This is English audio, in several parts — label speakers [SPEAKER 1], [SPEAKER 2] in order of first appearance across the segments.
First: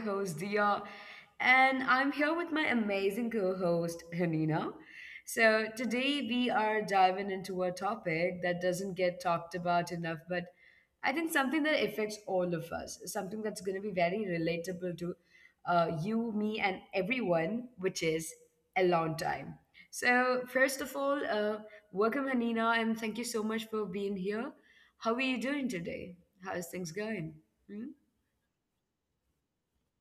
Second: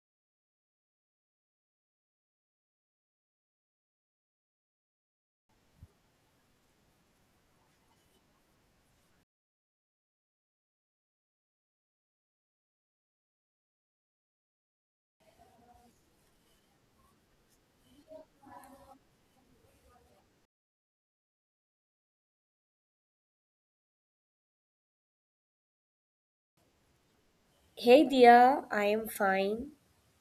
[SPEAKER 1] host Dia, and I'm here with my amazing co-host Hanina. So today we are diving into a topic that doesn't get talked about enough, but I think something that affects all of us, something that's going to be very relatable to you, me, and everyone, which is alone time. So, first of all, welcome, Hanina, and thank you so much for being here. How are you doing today? How's things going? Hmm?
[SPEAKER 2] Hey dear, I am fine.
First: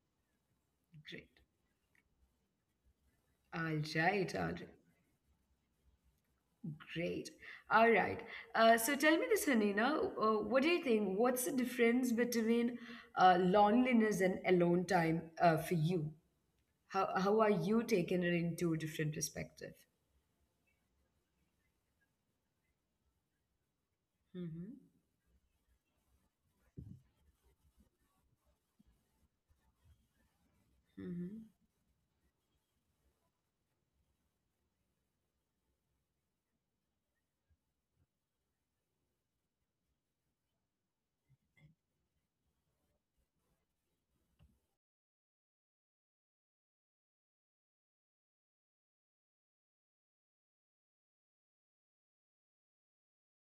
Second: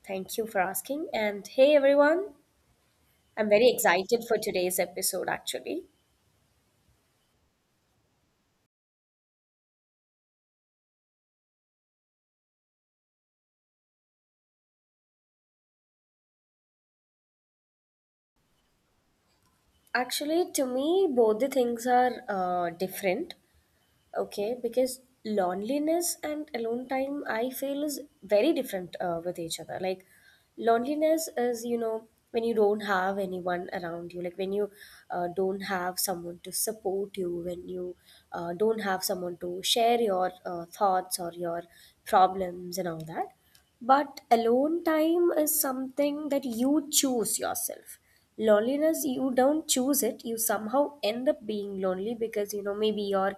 [SPEAKER 2] Thank you for asking.
[SPEAKER 1] Great.
[SPEAKER 2] And hey everyone, I'm very
[SPEAKER 1] All
[SPEAKER 2] excited for
[SPEAKER 1] right, all
[SPEAKER 2] today's
[SPEAKER 1] right.
[SPEAKER 2] episode actually.
[SPEAKER 1] Great. All right. So, tell me this, Hanina. What do you think? What's the difference between loneliness and alone time for you? How are you taking it into a different perspective?
[SPEAKER 2] Actually, to me, both the things are different. Okay,
[SPEAKER 1] Mm-hmm.
[SPEAKER 2] because loneliness and alone time, I feel, is very different with each other. Like, loneliness
[SPEAKER 1] Mm-hmm.
[SPEAKER 2] is, you know, when you don't have anyone around you, like when you don't have someone to support you, when you don't have someone to share your thoughts or your problems and all that. But alone time is something that you choose yourself. Loneliness, you don't choose it. You somehow end up being lonely because, you know, maybe your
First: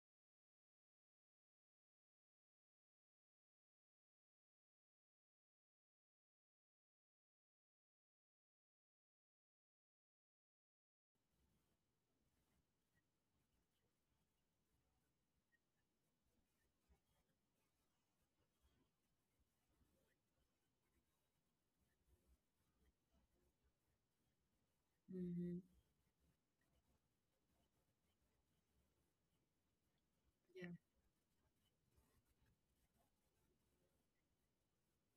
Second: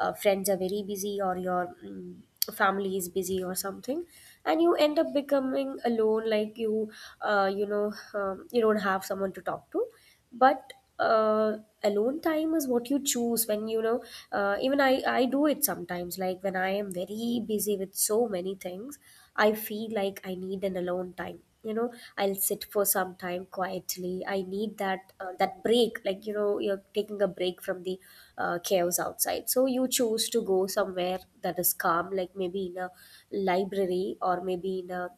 [SPEAKER 2] friends are very busy or your family is busy or something, and you end up becoming alone, like you you know you don't have someone to talk to. But uh, alone time is what you choose when you know. Even I do it sometimes, like when I am very busy with so many things, I feel like I need an alone time. You know, I'll sit for some time quietly. I need that
[SPEAKER 1] Mm-hmm.
[SPEAKER 2] that break. Like, you know, you're taking a break from the chaos outside. So you choose to go
[SPEAKER 1] Yeah.
[SPEAKER 2] somewhere that is calm, like maybe in a library or maybe in a,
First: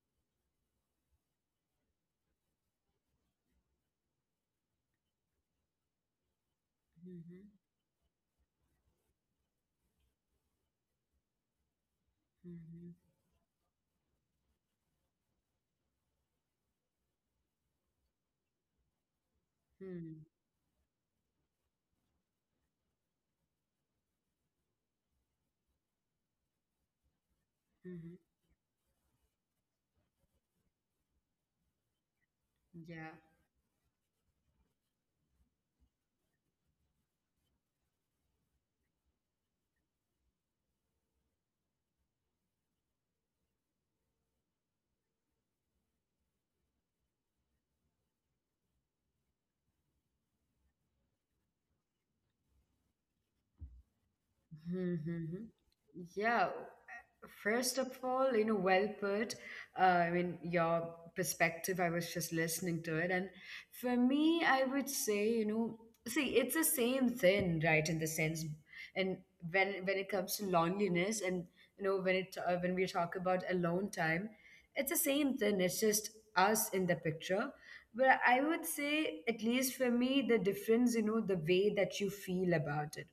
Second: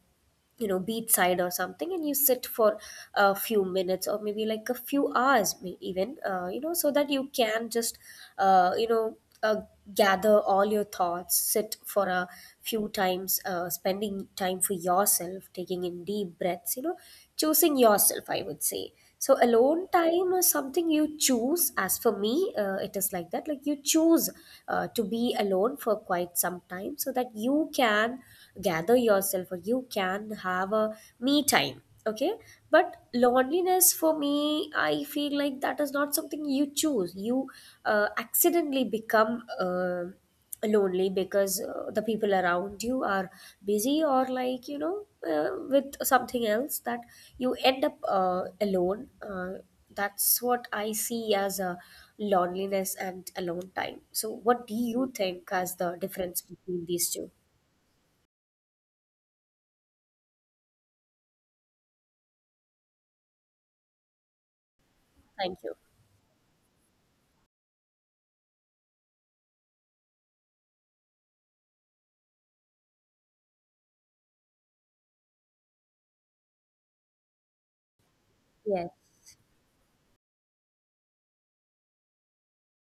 [SPEAKER 2] you know, beach side or something, and you sit for a few minutes or maybe like a few hours, even, you know, so that you
[SPEAKER 1] Mm-hmm.
[SPEAKER 2] can just uh, you know uh, gather all your thoughts, sit for a few
[SPEAKER 1] Mm-hmm.
[SPEAKER 2] times, spending time for yourself, taking in deep breaths, you know, choosing yourself, I would say. So alone
[SPEAKER 1] Mm-hmm.
[SPEAKER 2] time is something you choose. As for me, it is like that, like you choose to be alone for quite some time so that you
[SPEAKER 1] Mm-hmm.
[SPEAKER 2] can gather yourself or you can have a me time. Okay, but
[SPEAKER 1] Yeah.
[SPEAKER 2] loneliness, for me, I feel like that is not something you choose. You accidentally become lonely because the people around you are busy or, like, you know, with something else, that you end up alone. That's what I see as a loneliness and alone time. So what do you
[SPEAKER 1] Mm-hmm.
[SPEAKER 2] think as the difference
[SPEAKER 1] Yeah,
[SPEAKER 2] between these two?
[SPEAKER 1] first of all, you know, well put. I mean, your perspective, I was just listening to it. And for me, I would say, you
[SPEAKER 2] Thank
[SPEAKER 1] know,
[SPEAKER 2] you.
[SPEAKER 1] see, it's the same thing, right? In the sense, and when it comes to loneliness, and you know, when we talk about alone time, it's the same thing. It's just us in the picture. But I would
[SPEAKER 2] Yes,
[SPEAKER 1] say, at least for me, the difference, you know, the way that you feel about it,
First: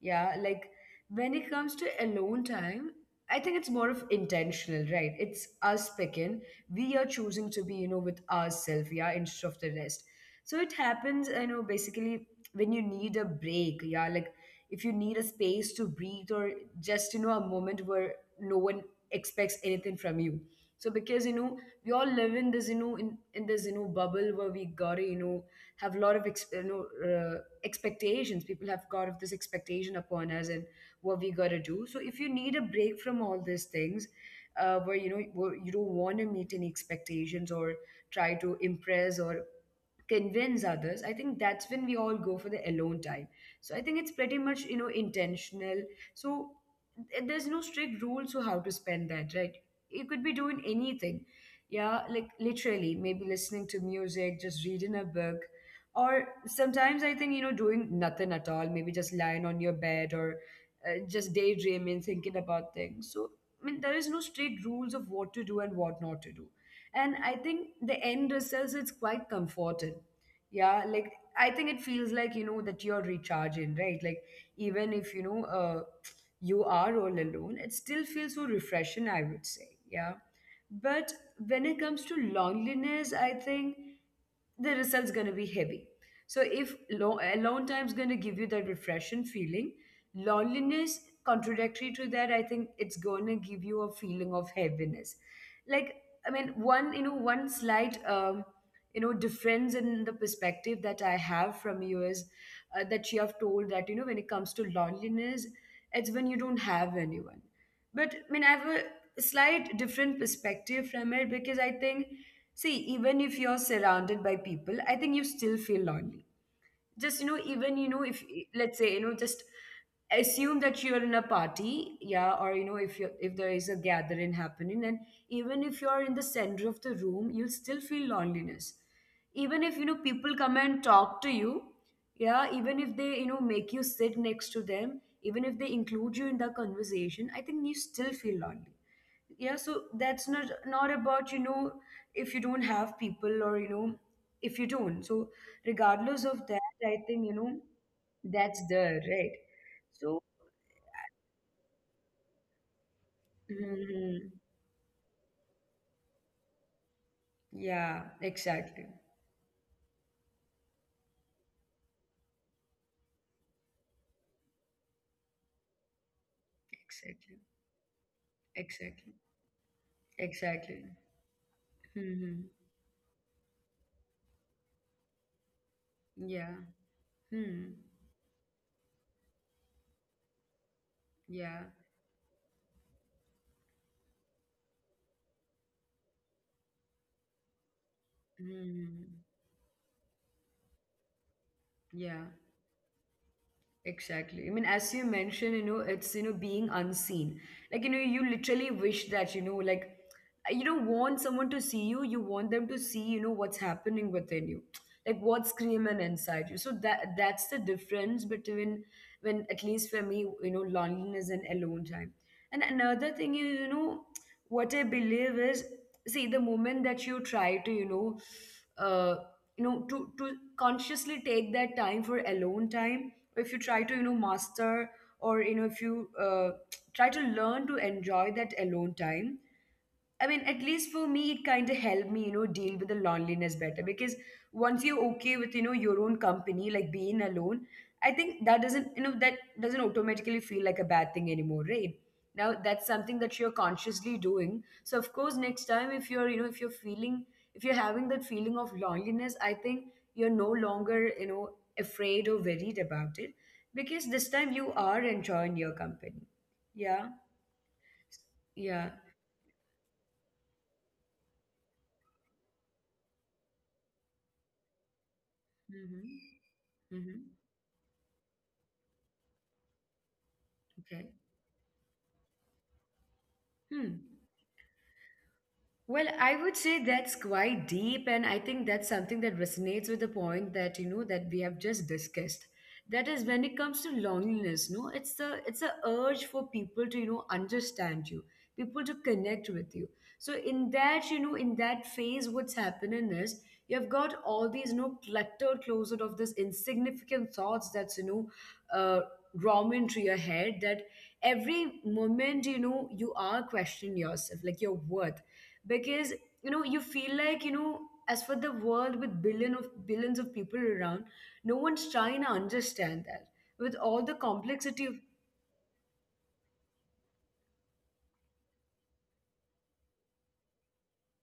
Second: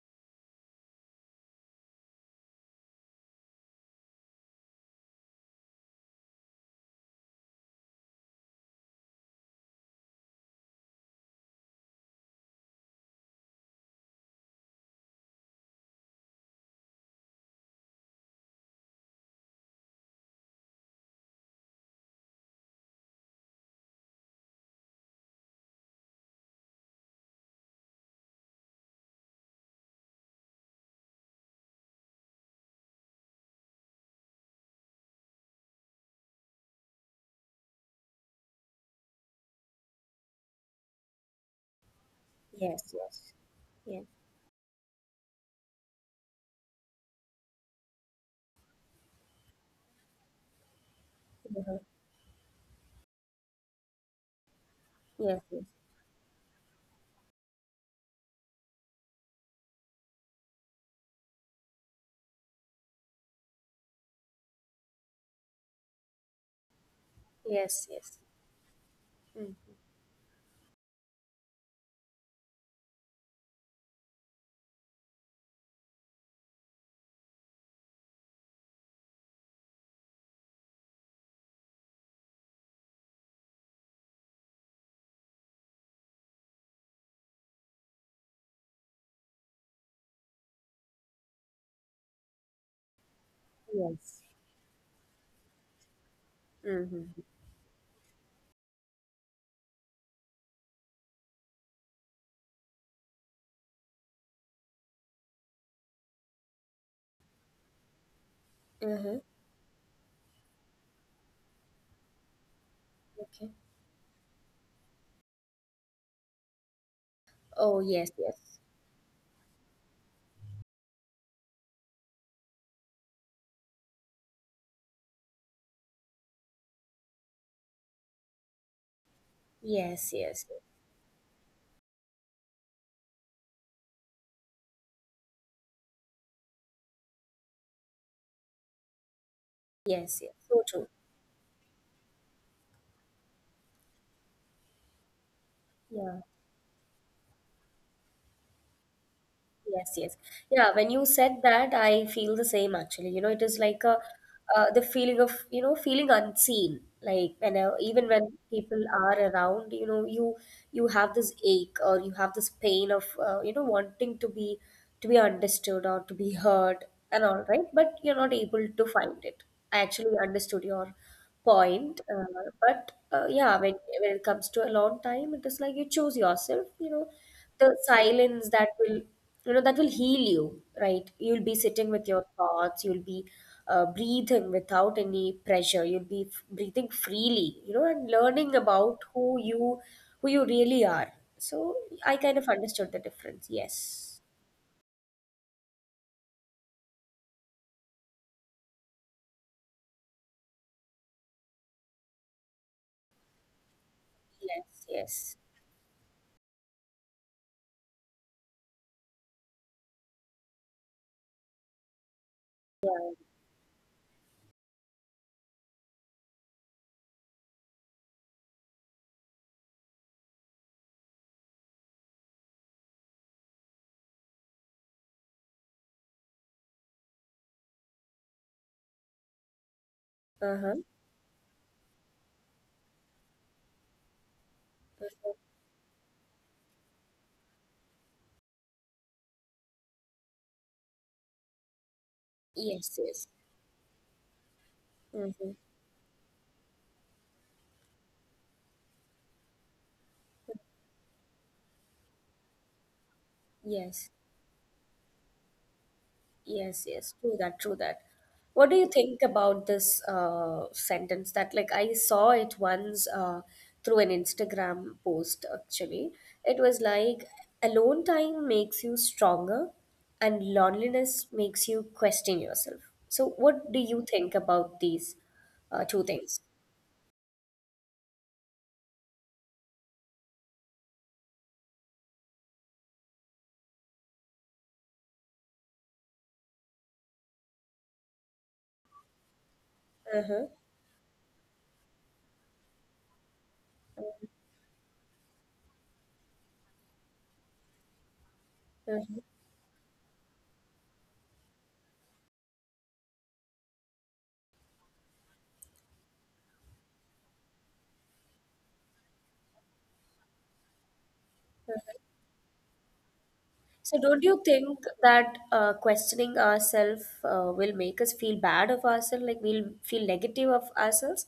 [SPEAKER 1] yeah, like when it comes to alone time, I think it's more of intentional, right? It's us picking. We are choosing to be, you know, with ourselves, yeah, instead of the rest. So it happens, you know, basically when you need a break, yeah, like if you need a space to breathe or just, you know, a moment where no one expects anything from you. So because, you know, we all live in this, you know, in this, you know, bubble where we gotta, you know, have a lot of, you know, expectations, people have got of this expectation upon us and what we got to do. So if you need a break from all these things, where you know, where you don't want to meet any expectations or try to impress or convince others, I think that's when we all go for the
[SPEAKER 2] yes,
[SPEAKER 1] alone time.
[SPEAKER 2] yes,
[SPEAKER 1] So I think
[SPEAKER 2] yes.
[SPEAKER 1] it's pretty much, you know, intentional. So there's no strict rules to how to spend that, right? You could be doing anything,
[SPEAKER 2] Uh-huh.
[SPEAKER 1] yeah, like literally maybe listening to music, just reading a
[SPEAKER 2] Yes,
[SPEAKER 1] book, or sometimes I think, you know, doing nothing at all, maybe just lying on your bed or just daydreaming, thinking about things. So I mean, there is no strict rules of what to do and what not to do. And I
[SPEAKER 2] yes, yes,
[SPEAKER 1] think
[SPEAKER 2] yes.
[SPEAKER 1] the end results, it's
[SPEAKER 2] Mm.
[SPEAKER 1] quite comforting. Yeah, like I think it feels like, you know, that you're recharging, right? Like even if, you know, you are all alone, it still feels so refreshing, I would say. Yeah. But when it comes to loneliness, I think the result's going to be heavy. So if alone time's going to give you that refreshing feeling, loneliness contradictory to that, I think it's going to
[SPEAKER 2] Yes.
[SPEAKER 1] give you a feeling of heaviness. Like I
[SPEAKER 2] Mm-hmm.
[SPEAKER 1] mean, one slight you know difference in the perspective that I have from you is that you have told that you know when it comes to loneliness, it's when you don't have anyone. But I mean,
[SPEAKER 2] Mm-hmm.
[SPEAKER 1] I have a slight different perspective from it because I think, see,
[SPEAKER 2] Okay.
[SPEAKER 1] even if you're surrounded by people, I think you still feel lonely,
[SPEAKER 2] Oh
[SPEAKER 1] just you know,
[SPEAKER 2] yes,
[SPEAKER 1] even you
[SPEAKER 2] yes,
[SPEAKER 1] know, if let's say you know, just assume that you're in a party, yeah, or you know, if you, if there is a gathering happening, and even if you're in the center of the room, you'll still feel loneliness.
[SPEAKER 2] yes,
[SPEAKER 1] Even if, you
[SPEAKER 2] yes.
[SPEAKER 1] know, people come and talk to you, yeah, even if they, you know, make you sit next to them, even if they include you in the conversation, I think you still feel lonely, yeah.
[SPEAKER 2] Yes,
[SPEAKER 1] So
[SPEAKER 2] yes, so
[SPEAKER 1] that's not
[SPEAKER 2] true.
[SPEAKER 1] not about, you know, if you don't have people or you know, if you don't, so
[SPEAKER 2] Yeah,
[SPEAKER 1] regardless of that, I think, you know, that's there, right?
[SPEAKER 2] yes, yes.
[SPEAKER 1] So
[SPEAKER 2] Yeah, when you said that, I feel the same actually. You know, it is like a
[SPEAKER 1] mhm.
[SPEAKER 2] the feeling of, you know, feeling unseen. Like, when even
[SPEAKER 1] Yeah,
[SPEAKER 2] when people
[SPEAKER 1] exactly.
[SPEAKER 2] are around, you know, you have this ache or you have this pain of, you know, wanting to be understood or to be heard and
[SPEAKER 1] Exactly.
[SPEAKER 2] all, right? But you're not able to
[SPEAKER 1] Exactly.
[SPEAKER 2] find it. I actually understood
[SPEAKER 1] Exactly.
[SPEAKER 2] your point.
[SPEAKER 1] Hmm.
[SPEAKER 2] But yeah, when it comes to alone time, it is like you choose
[SPEAKER 1] Yeah.
[SPEAKER 2] yourself. You know,
[SPEAKER 1] Hmm.
[SPEAKER 2] the silence that will, that will heal you, right? You'll be
[SPEAKER 1] Yeah.
[SPEAKER 2] sitting with your thoughts. You'll be breathing without any pressure. You'll be breathing freely. You know, and learning about
[SPEAKER 1] Hmm.
[SPEAKER 2] who you really are. So I
[SPEAKER 1] Yeah.
[SPEAKER 2] kind of understood the difference. Yes.
[SPEAKER 1] Exactly. I mean, as you mentioned, you know, it's, you know, being unseen. Like, you know, you literally wish that, you know, like, you don't want someone to see you. You want them to see, you know, what's happening within you,
[SPEAKER 2] Yes.
[SPEAKER 1] like
[SPEAKER 2] Yes.
[SPEAKER 1] what's screaming inside you. So that's the difference between, when, at least for me, you know, loneliness and alone time. And another thing is, you know, what I believe is, see, the moment that you try to, uh, you know, to consciously take that time for alone time, or if you try to you know master, or you know, if you try to learn to enjoy that alone time, I mean,
[SPEAKER 2] Uh
[SPEAKER 1] at
[SPEAKER 2] huh.
[SPEAKER 1] least for me, it kind of helped me, you know, deal with the loneliness better, because once you're okay with, you know, your own company, like being alone, I think that doesn't, you know, that doesn't automatically feel like a bad thing anymore, right? Now that's
[SPEAKER 2] Yes.
[SPEAKER 1] something
[SPEAKER 2] Yes.
[SPEAKER 1] that you're consciously doing. So of course,
[SPEAKER 2] Mm-hmm.
[SPEAKER 1] next time if you're, you know, if you're feeling, if you're having that feeling of loneliness, I think you're no longer, you know, afraid or worried about it, because
[SPEAKER 2] Yes.
[SPEAKER 1] this time you are enjoying your company.
[SPEAKER 2] Yes,
[SPEAKER 1] Yeah.
[SPEAKER 2] yes, true that, true that. What do
[SPEAKER 1] Yeah.
[SPEAKER 2] you think about this sentence that, like, I saw it once through an Instagram post actually?
[SPEAKER 1] Mhm.
[SPEAKER 2] It was
[SPEAKER 1] Mhm.
[SPEAKER 2] like, alone time makes you stronger and
[SPEAKER 1] Okay.
[SPEAKER 2] loneliness makes you question yourself. So, what do
[SPEAKER 1] Hmm.
[SPEAKER 2] you think about these
[SPEAKER 1] Well,
[SPEAKER 2] two
[SPEAKER 1] I
[SPEAKER 2] things?
[SPEAKER 1] would say that's quite deep, and I think that's something that resonates with the point that you know that we have just discussed. That is when it comes to loneliness, no, it's the it's a urge for people to you know understand you, people to connect with you. So
[SPEAKER 2] Uh-huh,
[SPEAKER 1] in that, you know, in that phase, what's happening is you've got all these, you know, cluttered closet of this insignificant thoughts that's you know uh,
[SPEAKER 2] uh-huh.
[SPEAKER 1] raw into your head, that every moment, you know, you are questioning yourself, like your worth, because you know, you feel like, you know, as for the world with billion of billions of people around, no one's trying to understand that, with
[SPEAKER 2] So,
[SPEAKER 1] all the
[SPEAKER 2] don't you think
[SPEAKER 1] complexity of.
[SPEAKER 2] that questioning ourselves will make us feel bad of ourselves, like, we'll feel negative of ourselves?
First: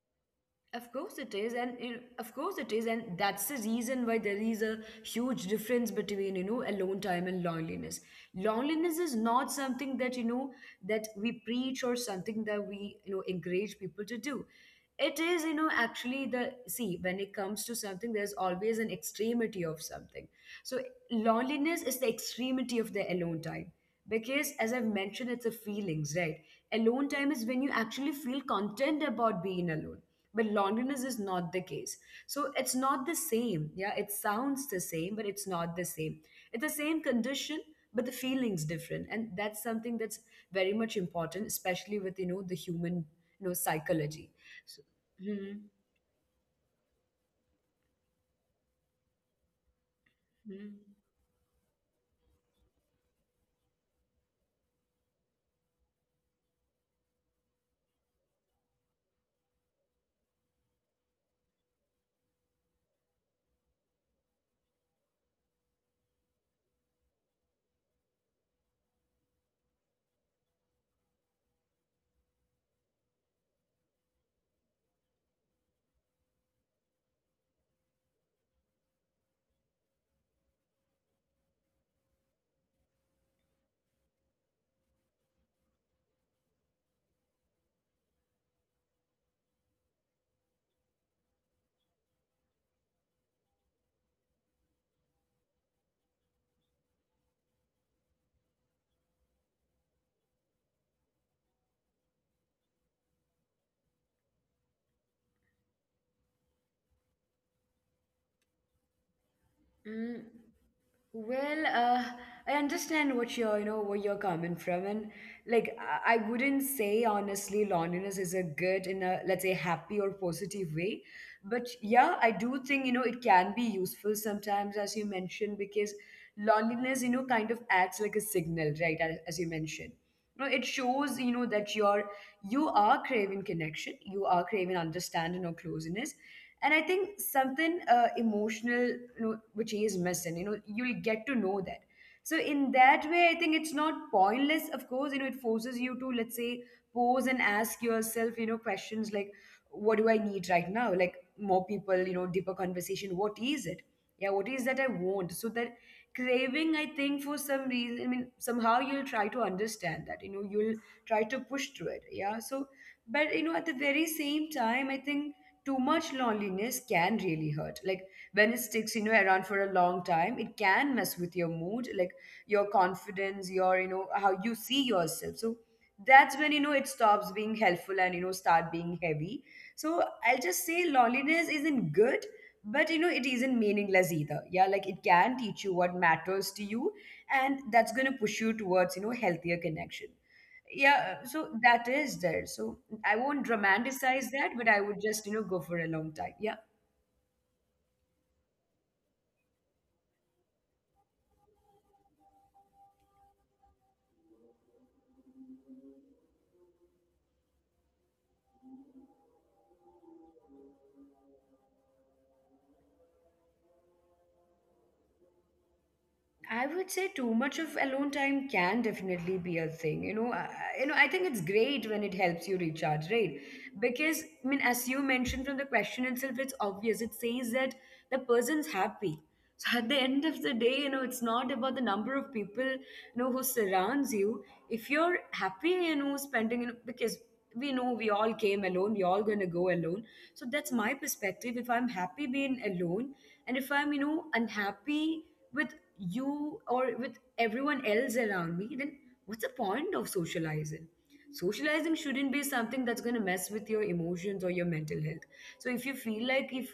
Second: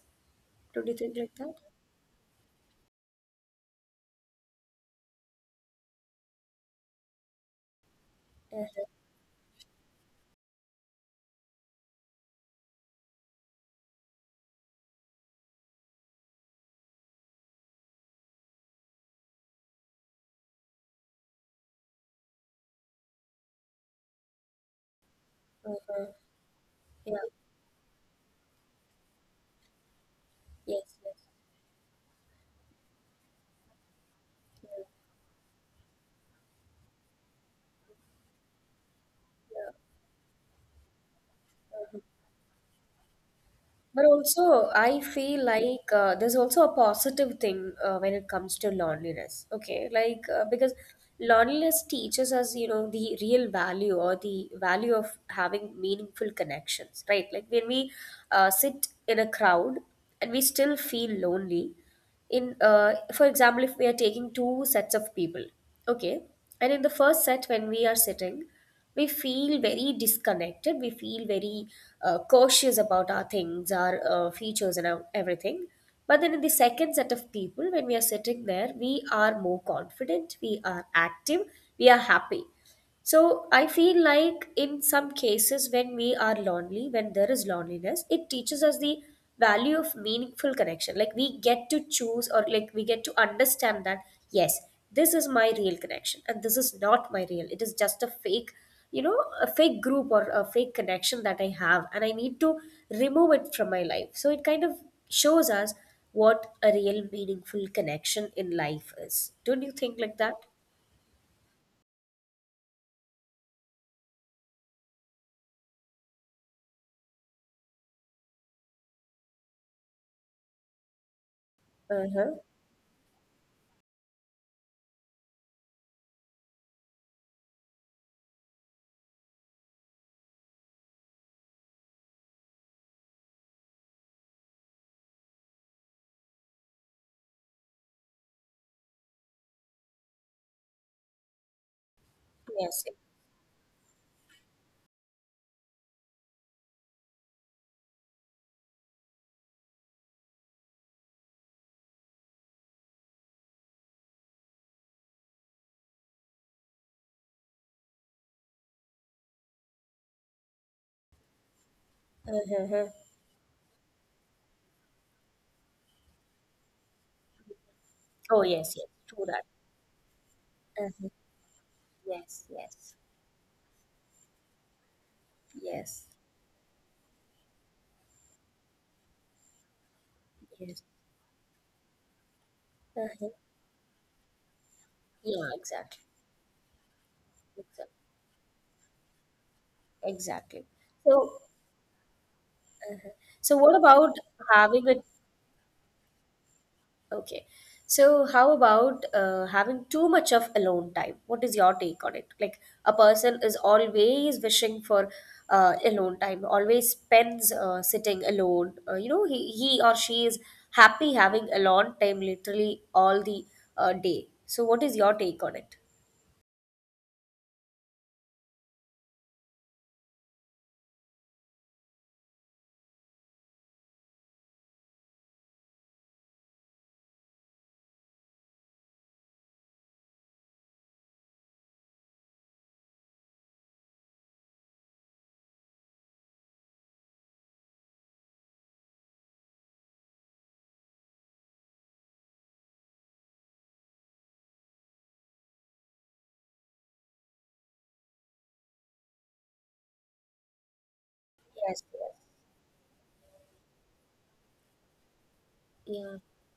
[SPEAKER 2] Two
[SPEAKER 1] Of
[SPEAKER 2] D
[SPEAKER 1] course it
[SPEAKER 2] like
[SPEAKER 1] is,
[SPEAKER 2] that.
[SPEAKER 1] and you know, of course it is, and that's the reason why there is a huge difference between, you know, alone time and loneliness.
[SPEAKER 2] Uh-huh.
[SPEAKER 1] Loneliness is not something that, you know, that we preach, or something that we, you know, encourage people to do. It is, you know, actually the see, when it comes to something, there's always an extremity of something. So loneliness is the extremity of the alone time, because, as I've mentioned, it's a
[SPEAKER 2] Uh-huh.
[SPEAKER 1] feelings, right?
[SPEAKER 2] Yeah.
[SPEAKER 1] Alone time is when you actually feel content about being alone, but
[SPEAKER 2] Yes.
[SPEAKER 1] loneliness
[SPEAKER 2] Yes.
[SPEAKER 1] is not the case. So it's not the same. Yeah, it sounds the same, but it's not the same. It's the same condition, but the feelings different, and that's
[SPEAKER 2] Yeah.
[SPEAKER 1] something that's very much important, especially with you know the human, you know,
[SPEAKER 2] But
[SPEAKER 1] psychology.
[SPEAKER 2] also,
[SPEAKER 1] So,
[SPEAKER 2] I feel
[SPEAKER 1] mhm.
[SPEAKER 2] like there's also a positive thing when it comes to loneliness. Okay, like, because
[SPEAKER 1] Mhm.
[SPEAKER 2] loneliness teaches us, you know, the real value or the value of having meaningful connections, right? Like when we sit in a crowd and we still feel lonely, in for example, if we are taking two sets of people, okay, and in the first set when we are sitting, we feel very disconnected, we feel very cautious about our things, our features and everything. But then in the second set of people, when we are sitting there, we are more confident, we are active, we are happy. So I feel like in some cases when we are lonely, when there is loneliness, it teaches us the value of meaningful connection. Like, we get to choose, or like, we get to understand that yes, this is my real connection and this is not my real. It is just a fake, you know, a fake group or a fake connection that I have and I need to remove it from my life. So it kind of shows us what a real meaningful connection in life is. Don't you think
[SPEAKER 1] Mm.
[SPEAKER 2] like that?
[SPEAKER 1] Well, I understand what you're, you know, where you're coming from, and like I wouldn't say honestly, loneliness is a good in a let's say happy or positive way, but yeah, I
[SPEAKER 2] Uh-huh.
[SPEAKER 1] do think you know it can be useful sometimes, as you mentioned, because loneliness, you know, kind of acts like a signal, right? As you mentioned, you know, it shows you know that you're, you are craving connection, you are craving understanding or closeness, and I think something emotional you know, which is missing, you know, you'll get to know that. So in
[SPEAKER 2] Yes.
[SPEAKER 1] that way, I think it's not pointless, of course, you know, it forces you to let's say pose and ask yourself, you know, questions like, what do I need right now, like more people, you know, deeper conversation, what is it, yeah, what is that I want, so that craving, I think for some reason, I mean somehow you'll try to understand that, you know, you'll try to push through it, yeah, so.
[SPEAKER 2] Uh-huh.
[SPEAKER 1] But you know, at the very same time, I think too much loneliness can really hurt. Like when
[SPEAKER 2] Oh,
[SPEAKER 1] it
[SPEAKER 2] yes,
[SPEAKER 1] sticks,
[SPEAKER 2] yes,
[SPEAKER 1] you know,
[SPEAKER 2] true
[SPEAKER 1] around
[SPEAKER 2] that.
[SPEAKER 1] for a long time, it can mess
[SPEAKER 2] Uh-huh.
[SPEAKER 1] with your mood, like
[SPEAKER 2] Yes,
[SPEAKER 1] your
[SPEAKER 2] yes,
[SPEAKER 1] confidence, your, you know, how you see yourself. So
[SPEAKER 2] yes,
[SPEAKER 1] that's when, you know, it stops being helpful and, you know, start being heavy. So I'll just say
[SPEAKER 2] yes.
[SPEAKER 1] loneliness isn't good, but you know, it
[SPEAKER 2] Uh-huh.
[SPEAKER 1] isn't meaningless either. Yeah, like it can
[SPEAKER 2] Yeah,
[SPEAKER 1] teach you what
[SPEAKER 2] exactly,
[SPEAKER 1] matters to you, and that's
[SPEAKER 2] exactly,
[SPEAKER 1] gonna push you towards, you know, healthier connection,
[SPEAKER 2] exactly.
[SPEAKER 1] yeah. So
[SPEAKER 2] So,
[SPEAKER 1] that is there, so I
[SPEAKER 2] uh
[SPEAKER 1] won't
[SPEAKER 2] so what about
[SPEAKER 1] romanticize that, but I would
[SPEAKER 2] having a,
[SPEAKER 1] just you know go for a long time, yeah.
[SPEAKER 2] okay. So, how about having too much of alone time? What is your take on it? Like, a person is always wishing for alone time, always spends sitting alone. You know, he or she is happy having alone time literally all the day. So, what is your take on it?
[SPEAKER 1] I would say too much of alone time can definitely be a thing. I think it's great when it helps you recharge, right? Because I mean, as you mentioned from the question itself, it's obvious. It says that the person's happy. So at the end of the day, it's not about the number of people you know who surrounds you. If you're happy, spending, because we know we all came alone, we all gonna go alone. So that's my perspective. If I'm happy being alone, and if I'm, unhappy with you or with everyone else around me, then what's the point of socializing? Socializing
[SPEAKER 2] Yes, yes.
[SPEAKER 1] shouldn't be something that's going to mess with your emotions or your mental health. So if you feel
[SPEAKER 2] Yeah.
[SPEAKER 1] like if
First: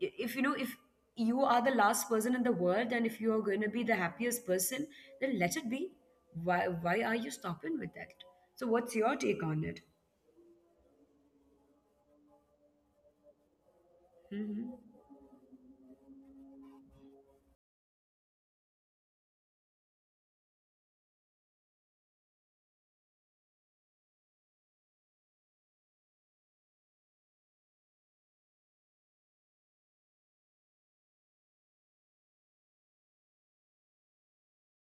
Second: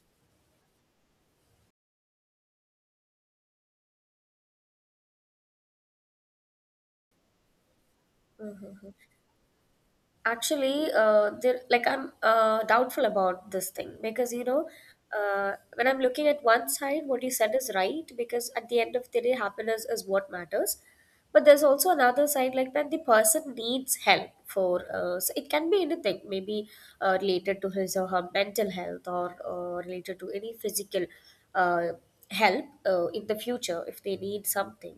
[SPEAKER 1] if you know if you are the last person in the world and if you are going to be the happiest person, then let it be. Why are you stopping with that? So what's your take on it?
[SPEAKER 2] Actually, there like I'm doubtful about this thing because, you know,
[SPEAKER 1] Mm-hmm.
[SPEAKER 2] when I'm looking at one side, what you said is right because at the end of the day, happiness is what matters. But there's also another side like that the person needs help for. So it can be anything, maybe related to his or her mental health or related to any physical uh, help in the future if they need something.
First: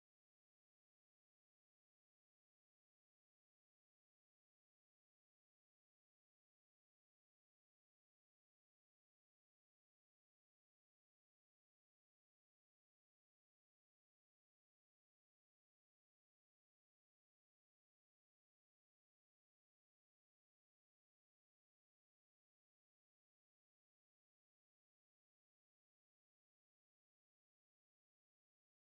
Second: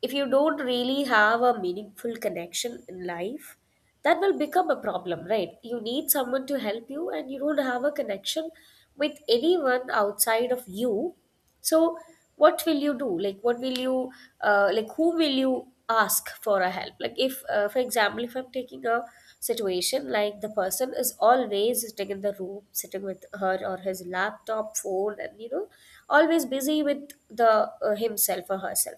[SPEAKER 2] If you don't really have a meaningful connection in life, that will become a problem, right? You need someone to help you, and you don't have a connection with anyone outside of you. So, what will you do? Like, what will you, like, who will you ask for a help? Like, if, for example, if I'm taking a situation like the person is always sitting in the room, sitting with her or his laptop, phone, and, you know, always busy with the, himself or herself.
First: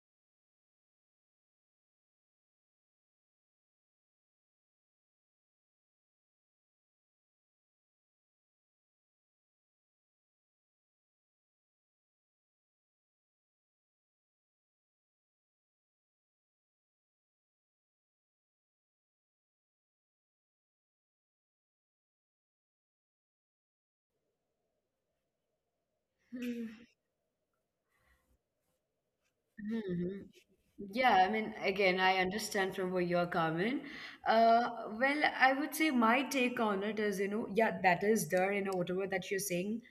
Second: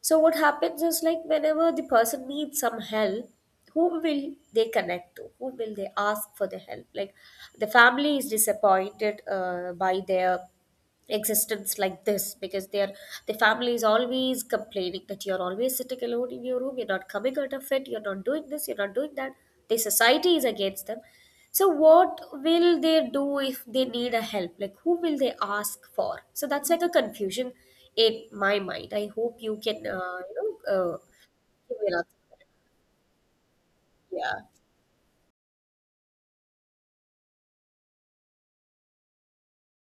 [SPEAKER 2] So what happens is, like, whenever the person needs some help, who will they connect to? Who will they ask for the help? Like, the family is disappointed by their existence like this because they're the family is always complaining that you're always sitting alone in your room, you're not coming out of it, you're not doing this, you're not doing that. The society is against them. So what will they do if they need a help? Like, who will they ask for? So that's like a confusion in my mind. I hope you can,
[SPEAKER 1] Mhm.
[SPEAKER 2] you know,
[SPEAKER 1] Yeah, I mean,
[SPEAKER 2] give me an
[SPEAKER 1] again,
[SPEAKER 2] answer
[SPEAKER 1] I
[SPEAKER 2] for it.
[SPEAKER 1] understand from where you're coming.
[SPEAKER 2] Yeah.
[SPEAKER 1] Uh, well, I would say my take on it is, yeah, that is there, whatever that you're saying,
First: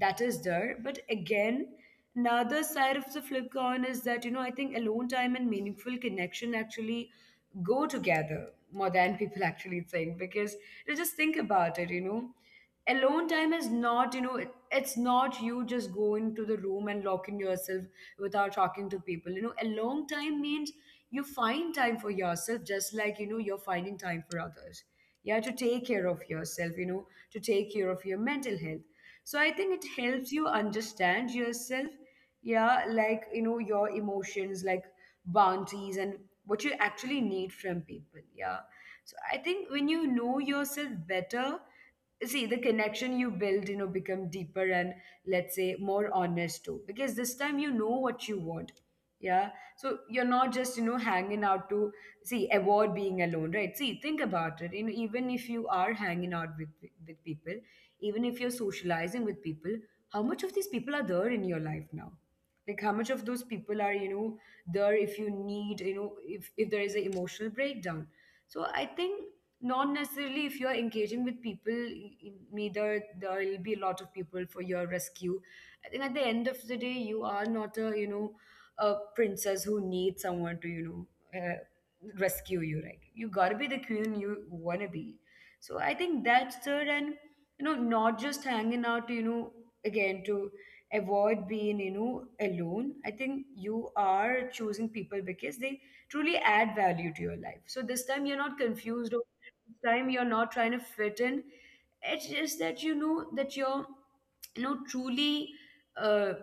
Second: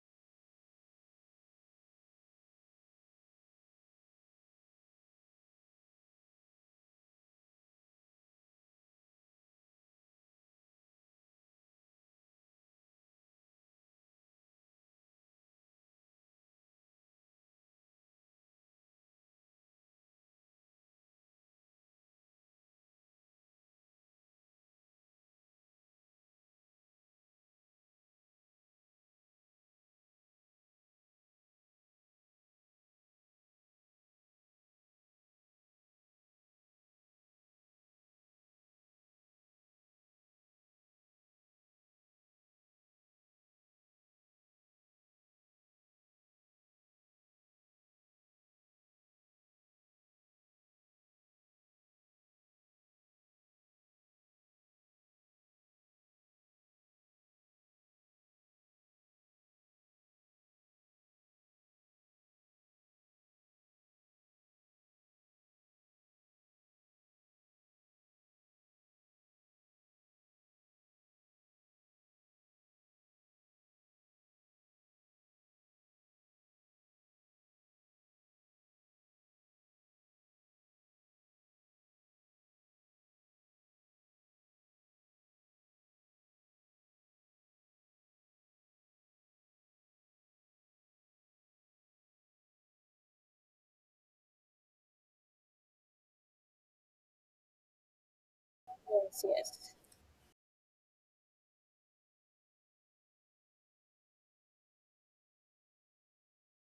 [SPEAKER 1] that is there. But again, another side of the flip coin is that, I think alone time and meaningful connection actually go together more than people actually think, because, just think about it. Alone time is not, it's not you just go into the room and lock in yourself without talking to people. Alone time means you find time for yourself, just like, you're finding time for others, yeah, to take care of yourself, to take care of your mental health. So I think it helps you understand yourself, yeah, like, your emotions, like bounties and what you actually need from people, yeah. So I think when you know yourself better, see, the connection you build, become deeper and, let's say, more honest too, because this time you know what you want. Yeah. So you're not just, hanging out to see, avoid being alone, right? See, think about it. Even if you are hanging out with people, even if you're socializing with people, how much of these people are there in your life now? Like how much of those people are, there if you need, if there is an emotional breakdown. So I think, not necessarily, if you're engaging with people, neither there will be a lot of people for your rescue. I think at the end of the day, you are not a, a princess who needs someone to, know uh, rescue you, right? You gotta be the queen you wanna be. So I think that's third, and, not just hanging out, again, to avoid being, alone. I think you are choosing people because they truly add value to your life. So this time you're not
[SPEAKER 2] Yes.
[SPEAKER 1] confused, or
[SPEAKER 2] Yes.
[SPEAKER 1] this time you're not trying to fit in. It's just that you know that you're, you know, truly, uh,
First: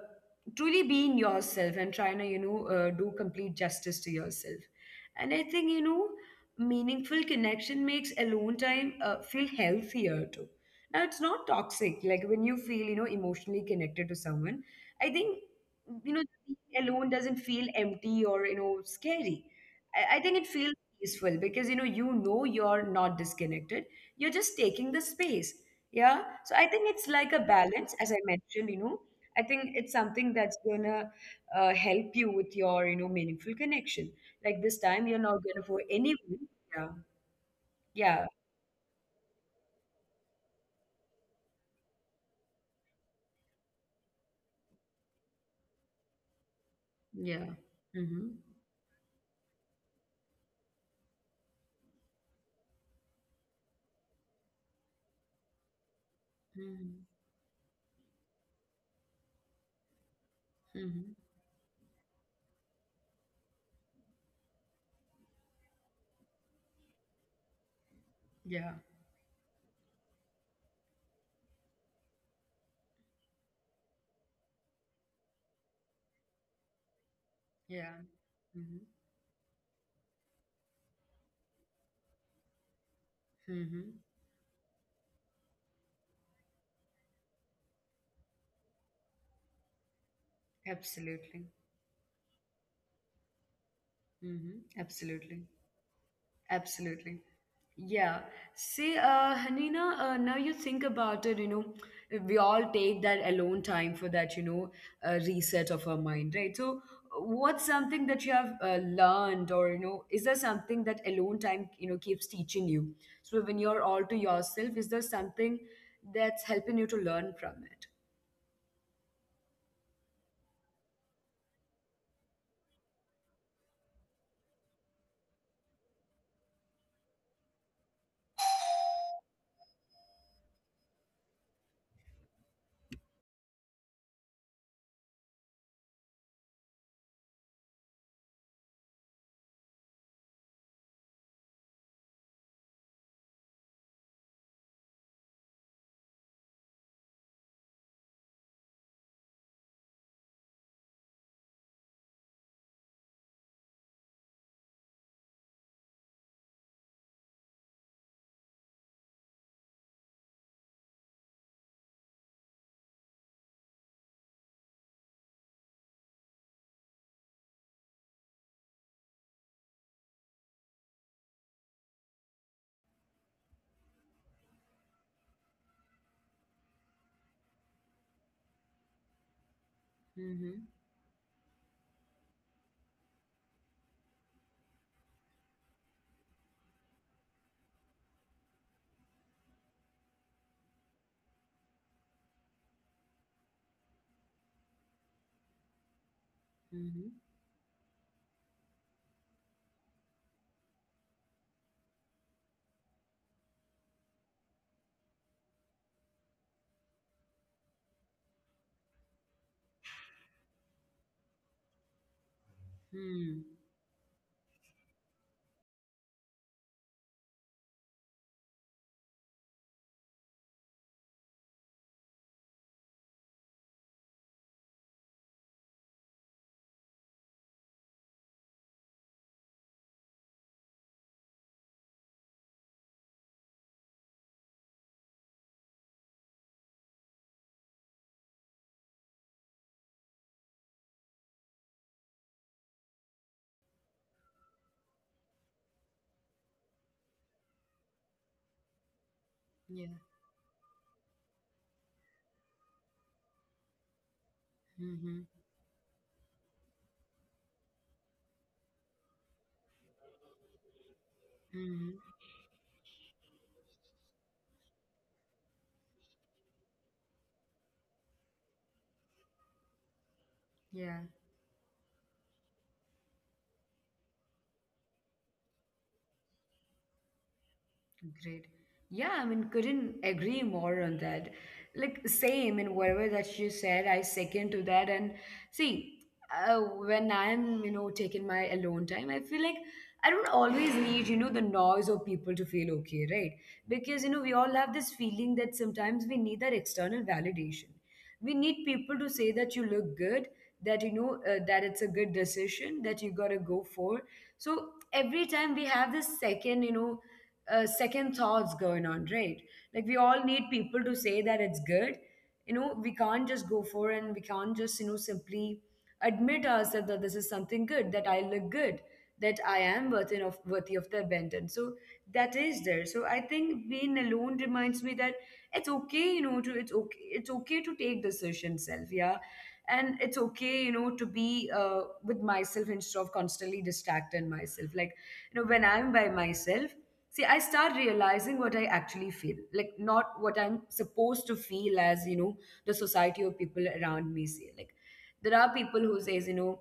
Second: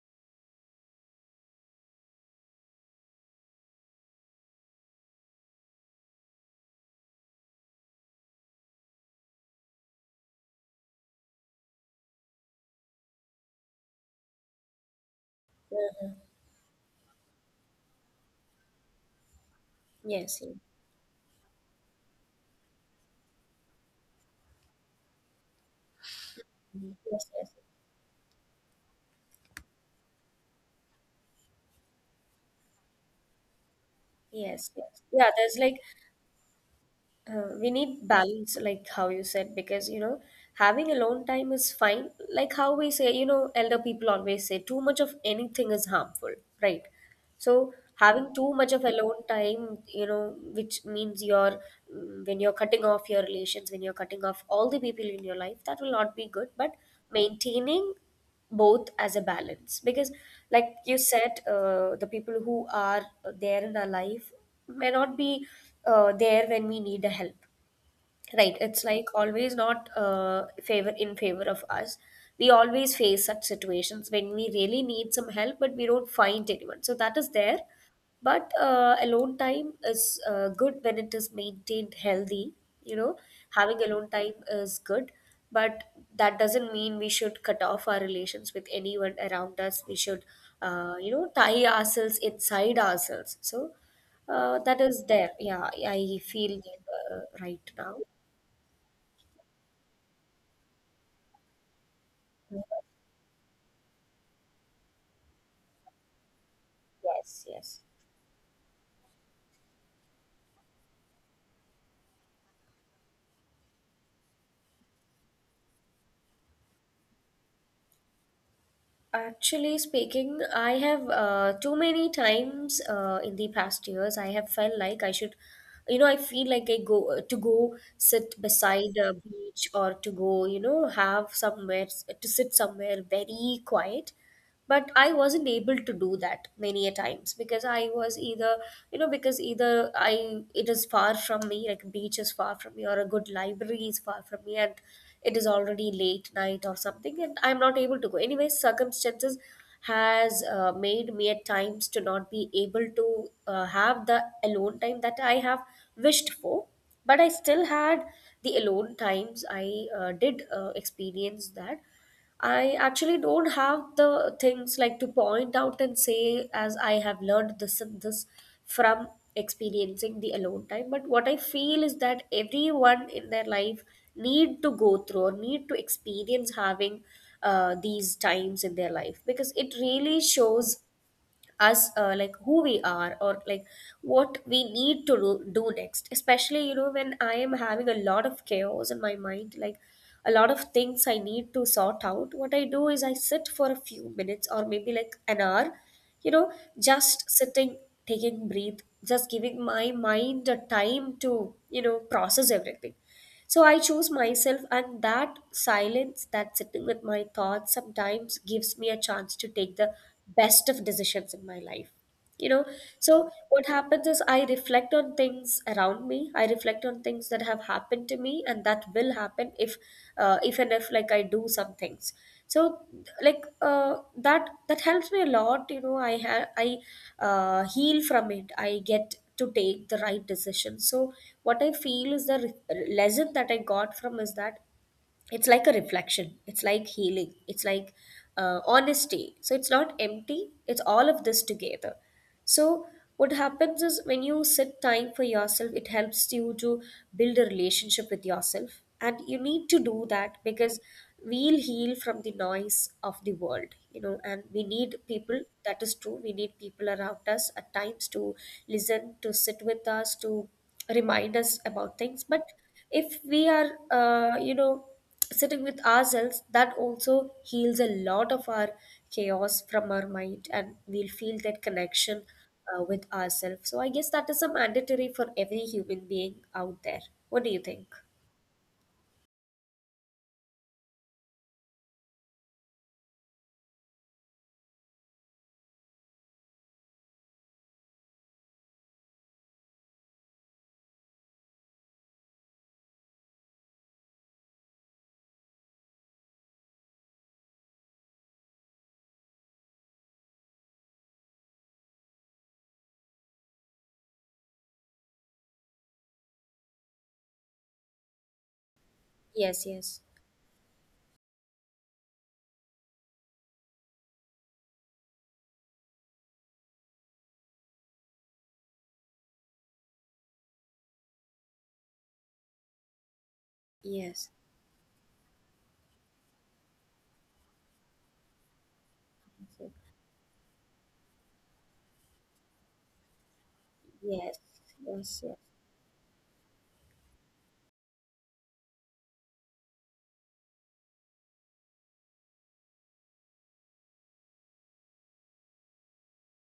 [SPEAKER 1] truly being yourself and trying to, do complete justice to yourself. And I think, meaningful connection makes alone time, feel healthier too. Now it's not toxic. Like when you feel, emotionally connected to someone, I think, you know being alone doesn't feel empty or, scary. I
[SPEAKER 2] Yes. Yes.
[SPEAKER 1] think it feels peaceful because, you're not disconnected. You're just taking the space. Yeah. So I
[SPEAKER 2] Yes.
[SPEAKER 1] think it's
[SPEAKER 2] Yes.
[SPEAKER 1] like a balance, as I mentioned. I think it's something that's gonna, help you with your, meaningful connection.
[SPEAKER 2] Yes.
[SPEAKER 1] Like this
[SPEAKER 2] Yes.
[SPEAKER 1] time,
[SPEAKER 2] Yeah.
[SPEAKER 1] you're
[SPEAKER 2] There's
[SPEAKER 1] not
[SPEAKER 2] like,
[SPEAKER 1] gonna for anyone. Yeah,
[SPEAKER 2] uh, we need
[SPEAKER 1] yeah,
[SPEAKER 2] balance, like how you said, because, you know, having alone time is fine. Like, how we say, you know, elder people always say, too much of anything is harmful, right?
[SPEAKER 1] yeah.
[SPEAKER 2] So having
[SPEAKER 1] Mm-hmm.
[SPEAKER 2] too much of alone time, you know, which means you're when you're cutting off your relations, when you're cutting off all the people in your life, that will not be good. But
[SPEAKER 1] Mm-hmm.
[SPEAKER 2] maintaining both as a balance, because like you
[SPEAKER 1] Mm-hmm.
[SPEAKER 2] said, the people who are there in our life may not be there when we need a help. Right, it's
[SPEAKER 1] Yeah,
[SPEAKER 2] like always not favor in favor of us. We always face such situations when we really need some help, but we don't find anyone. So that is there.
[SPEAKER 1] yeah.
[SPEAKER 2] But
[SPEAKER 1] Mm-hmm.
[SPEAKER 2] alone time is good when it is maintained healthy. You know, having
[SPEAKER 1] Mm-hmm.
[SPEAKER 2] alone time is good, but that doesn't mean we should cut off our relations with anyone around us. We should, you know, tie
[SPEAKER 1] Absolutely.
[SPEAKER 2] ourselves inside ourselves. So that
[SPEAKER 1] Mm-hmm.
[SPEAKER 2] is there.
[SPEAKER 1] Absolutely.
[SPEAKER 2] Yeah, I feel
[SPEAKER 1] Absolutely.
[SPEAKER 2] right now.
[SPEAKER 1] Yeah. See, Hanina, now you think about it, we all take that alone time for that, reset of our mind, right? So,
[SPEAKER 2] Yes, yes.
[SPEAKER 1] what's something that you have, learned, or, is there something that alone time, keeps teaching you? So, when you're all to yourself, is there something that's helping you to learn from it?
[SPEAKER 2] Actually speaking, I have too many times in the past years, I have felt like I should, you know, I feel like I go to go sit beside a beach or to go, you know, have somewhere to sit somewhere very quiet. But I wasn't able to do that many a times because I was either you know because either I it is far from me, like a beach is far from me, or a good library is far from me, and it is already late night or something and I'm not able to go anyway. Circumstances has made me at times to not be able to have the alone time that I have wished for. But I still had the alone times I did experience that. I actually don't have the things like to point out and say as I have learned this and this from experiencing the alone time. But what I feel is that everyone in their life need to go through or need to experience having these times in their life, because it really
[SPEAKER 1] Mm-hmm.
[SPEAKER 2] shows us like who we are, or like what we need to do next, especially you know when I am having a lot of chaos in my mind, like a lot of things I need to sort out. What I do is I sit for a few minutes or maybe like an hour, you know, just
[SPEAKER 1] Mm-hmm.
[SPEAKER 2] sitting, taking breathe, just giving my mind a time to, you know, process everything. So I choose myself, and that silence, that sitting with my thoughts, sometimes gives me a chance to take the best of decisions in my life. You know, so
[SPEAKER 1] Hmm.
[SPEAKER 2] what happens is I reflect on things around me. I reflect on things that have happened to me and that will happen if and if like I do some things. So like that helps me a lot. You know, I heal from it. I get to take the right decision. So what I feel is the lesson that I got from is that it's like a reflection, it's like healing, it's like honesty. So it's not empty, it's all of this together. So what happens is when you set time for yourself, it helps you to build a relationship with yourself, and you need to do
[SPEAKER 1] Yeah.
[SPEAKER 2] that because we'll heal from the noise of the world, you know. And we need
[SPEAKER 1] Mm-hmm.
[SPEAKER 2] people, that is true, we need people around us at times to listen, to sit with us, to remind us about
[SPEAKER 1] Mm-hmm.
[SPEAKER 2] things. But if we are sitting with ourselves, that also heals a lot of our chaos from our mind, and we'll
[SPEAKER 1] Yeah.
[SPEAKER 2] feel that connection with ourselves. So I guess that is a mandatory for every human being out there. What do you think?
[SPEAKER 1] Great. Yeah, I mean, couldn't agree more on that. Like, same in whatever that you said, I second to that. And see, when I'm, taking my alone time, I feel like I don't always need, the noise of people to feel okay, right? Because, we all have this feeling that sometimes we need that external validation. We need people to say that you look good, that, that it's a good decision that you gotta go for. So every time we have this second, second thoughts going on, right?
[SPEAKER 2] Yes, yes.
[SPEAKER 1] Like, we all need people to say that it's good. We can't just go for, and we can't just, simply admit ourselves that this is something good, that I look good, that I am worthy of the abandon. So that is there. So I think being
[SPEAKER 2] Yes,
[SPEAKER 1] alone reminds me that it's okay, to, it's okay, it's okay to take decisions self, yeah.
[SPEAKER 2] yes.
[SPEAKER 1] And it's okay, to be, with myself instead of constantly distracting
[SPEAKER 2] Yes,
[SPEAKER 1] myself. Like,
[SPEAKER 2] yes.
[SPEAKER 1] when I'm by myself, see, I start realizing what I actually feel, like, not what I'm supposed to feel, as, the society or people around me say. Like, there are people who says,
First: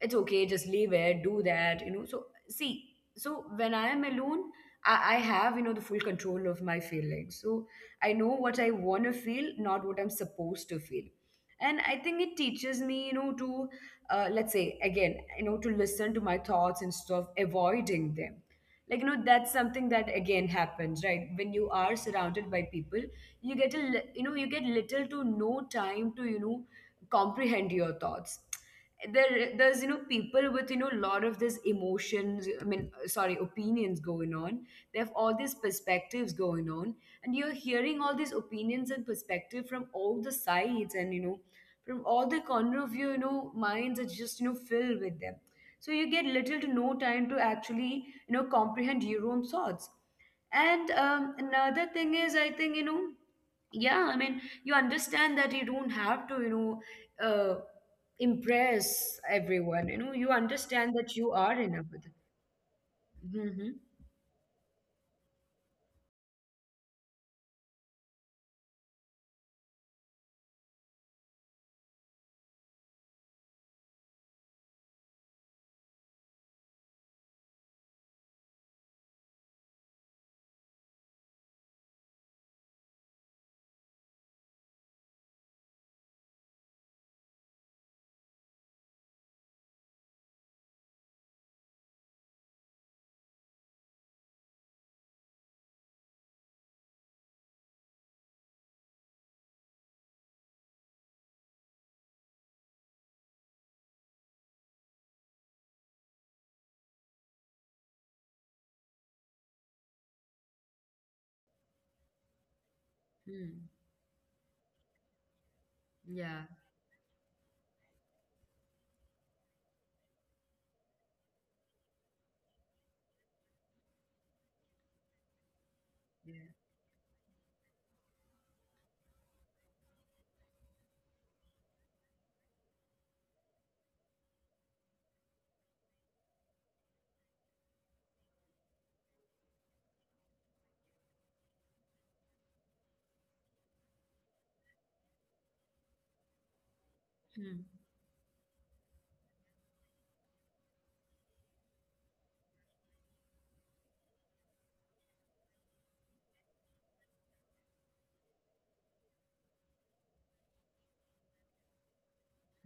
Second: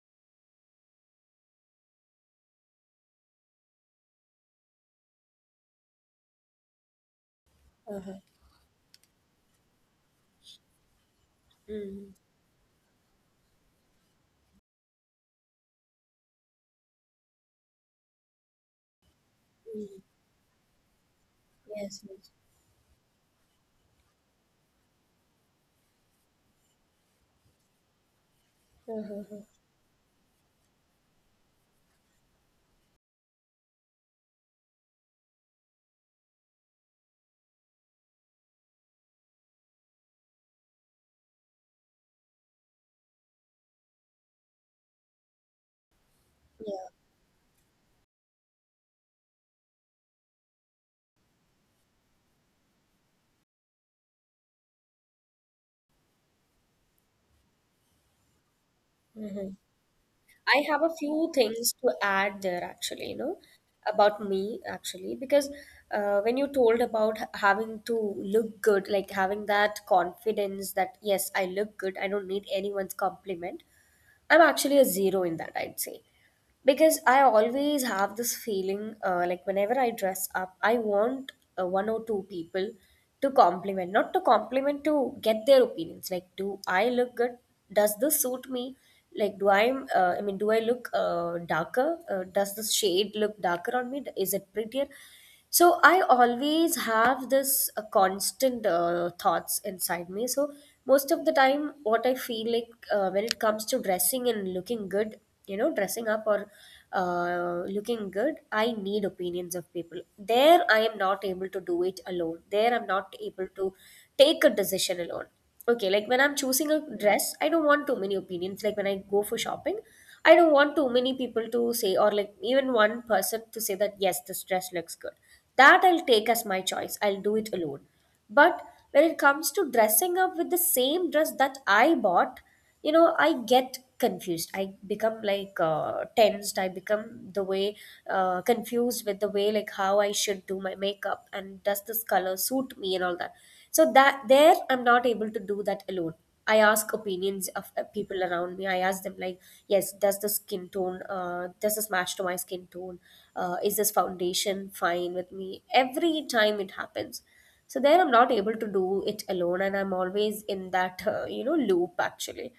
[SPEAKER 1] it's okay, just leave it, do that, so, see, so when I am alone, I have, the full control of my feelings. So I
[SPEAKER 2] Uh-huh.
[SPEAKER 1] know what I want to feel, not what I'm supposed to feel. And I
[SPEAKER 2] Mm.
[SPEAKER 1] think it teaches me, to, let's say, again, to listen to my thoughts instead of avoiding them. Like, that's something
[SPEAKER 2] Mm.
[SPEAKER 1] that again happens, right, when you are
[SPEAKER 2] Yes, yes.
[SPEAKER 1] surrounded by people, you get you get little to no time to, comprehend your thoughts.
[SPEAKER 2] Uh-huh.
[SPEAKER 1] There's, people with, a lot of this emotions, I mean sorry opinions going on. They have all these perspectives going on, and you're hearing all these opinions and perspective from all the sides, and, from all the corner of your, minds. It's just, filled with them. So you get little to no time to actually, comprehend your own thoughts. And, another thing is, I think, yeah, I mean, you understand that you don't have to, impress
[SPEAKER 2] Yeah.
[SPEAKER 1] everyone. You
[SPEAKER 2] I have
[SPEAKER 1] understand
[SPEAKER 2] a
[SPEAKER 1] that you
[SPEAKER 2] few
[SPEAKER 1] are
[SPEAKER 2] things
[SPEAKER 1] enough
[SPEAKER 2] to
[SPEAKER 1] with.
[SPEAKER 2] add there actually, you know,
[SPEAKER 1] Mm-hmm.
[SPEAKER 2] about me actually. Because when you told about having to look good, like having that confidence that yes, I look good, I don't need anyone's compliment, I'm actually a zero in that, I'd say. Because I always have this feeling like whenever I dress up, I want one or two people to compliment, not to compliment, to get their opinions. Like, do I look good? Does this suit me? Like, do I look darker? Does this shade look darker on me? Is it prettier? So I always have this constant thoughts inside me. So most of the time what I feel like, when it comes to dressing and looking good, you know, dressing up or looking good, I need opinions of people. There I am not able to do it alone, there I'm not able
[SPEAKER 1] Mm.
[SPEAKER 2] to take a decision alone. Okay, like when
[SPEAKER 1] Yeah,
[SPEAKER 2] I'm choosing a dress, I don't want too many opinions. Like when I go for shopping, I don't want too many people to say, or like even one person to say that yes, this dress looks good, that I'll take
[SPEAKER 1] yeah.
[SPEAKER 2] as my choice, I'll do it alone. But when it comes to dressing up with the same dress that I bought, you know, I get confused. I become like tensed. I become the way confused with the way like how I should do my makeup, and does this color suit me, and all that. So that, there I'm not able to do that alone. I ask opinions of people around me. I ask them like, yes, does the skin tone, does this match to my skin tone, is this foundation fine with me? Every time it happens. So there I'm not able to do it alone, and I'm always in that loop actually.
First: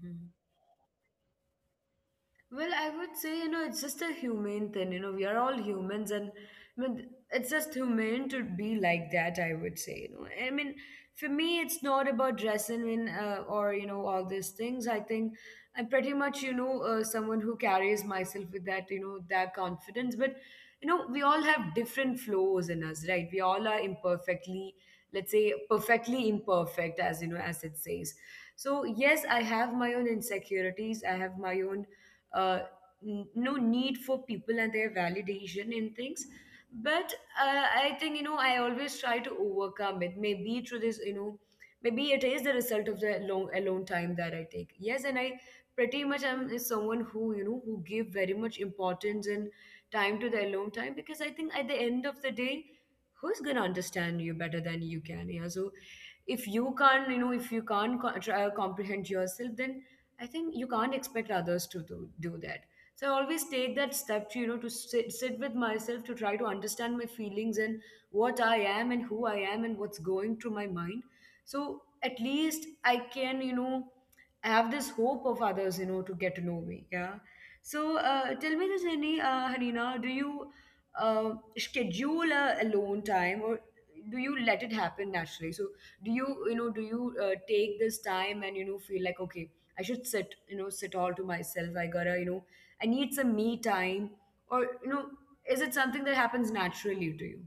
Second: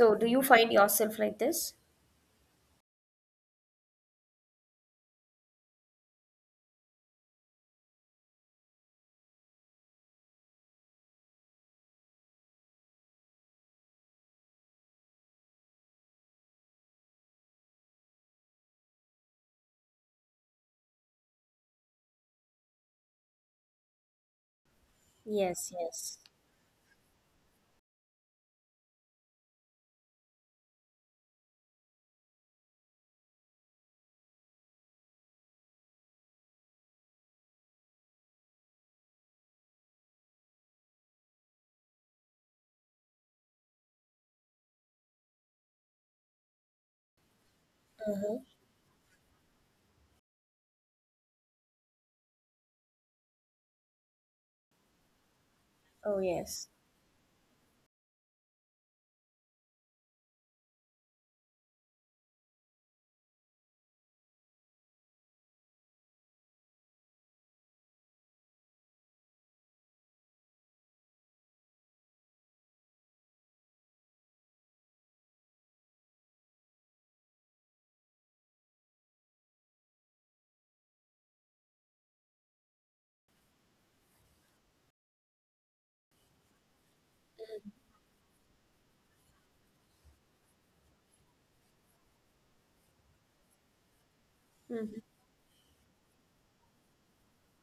[SPEAKER 2] So do you find yourself like this?
[SPEAKER 1] Well, I would say, it's just a humane thing. We are all humans, and, I mean, it's just humane to be like that, I would say. I mean, for me, it's not about dressing in, or, all these things. I think I'm pretty much, someone who carries myself with that, that confidence. But, we all have different flaws in us, right? We all are imperfectly, let's say,
[SPEAKER 2] Yes, yes.
[SPEAKER 1] perfectly imperfect, as, as it says. So, yes, I have my own insecurities, I have my own, uh, no need for people and their validation in things. But, I think, I always try to overcome it, maybe through this, maybe it is the result of the long alone time that I take. Yes, and I pretty much am is someone who, who give very
[SPEAKER 2] Uh-huh.
[SPEAKER 1] much importance and time to the alone time, because I think at the end of the day, who's gonna understand you better than you can? Yeah, so
[SPEAKER 2] Oh,
[SPEAKER 1] if
[SPEAKER 2] yes.
[SPEAKER 1] you can't, if you can't try, comprehend yourself, then I think you can't expect others to do that. So I always take that step to, to sit with myself, to try to understand my feelings and what I am and who I am and what's going through my mind. So at least I can, have this hope of others, to get to know me. Yeah. So, tell me this, Hanina, do you, uh, schedule a alone time, or do you let it happen naturally? So do you, take this time and, feel like, okay, I should sit, sit all to myself. I gotta, you know, I need some me time. Or, is it something that happens naturally to you?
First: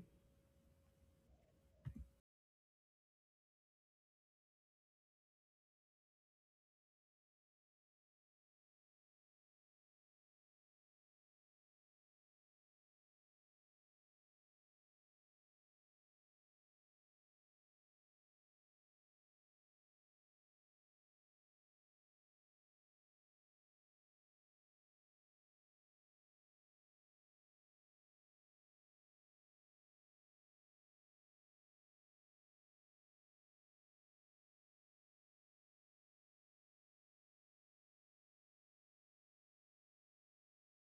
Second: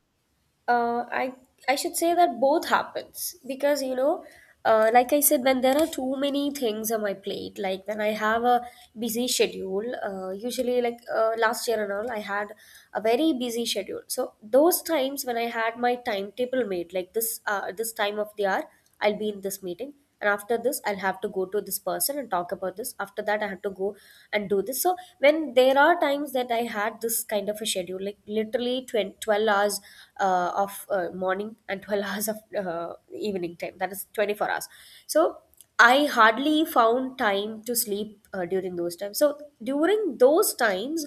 [SPEAKER 2] uh, I I should say that both happens, because you know, like I said, when there are too many things on my plate, like when I have a busy schedule, usually like last year and all, I had a very busy schedule. So those times when I had my timetable made, like this this time of the hour, I'll be in this meeting. And after this, I'll have to go to this person and talk about this. After that, I have to go and do this. So when there are times that I had this kind of a schedule, like literally 20 12 hours of morning and 12 hours of evening time, that is 24 hours. So I hardly found time to sleep during those times. So during those times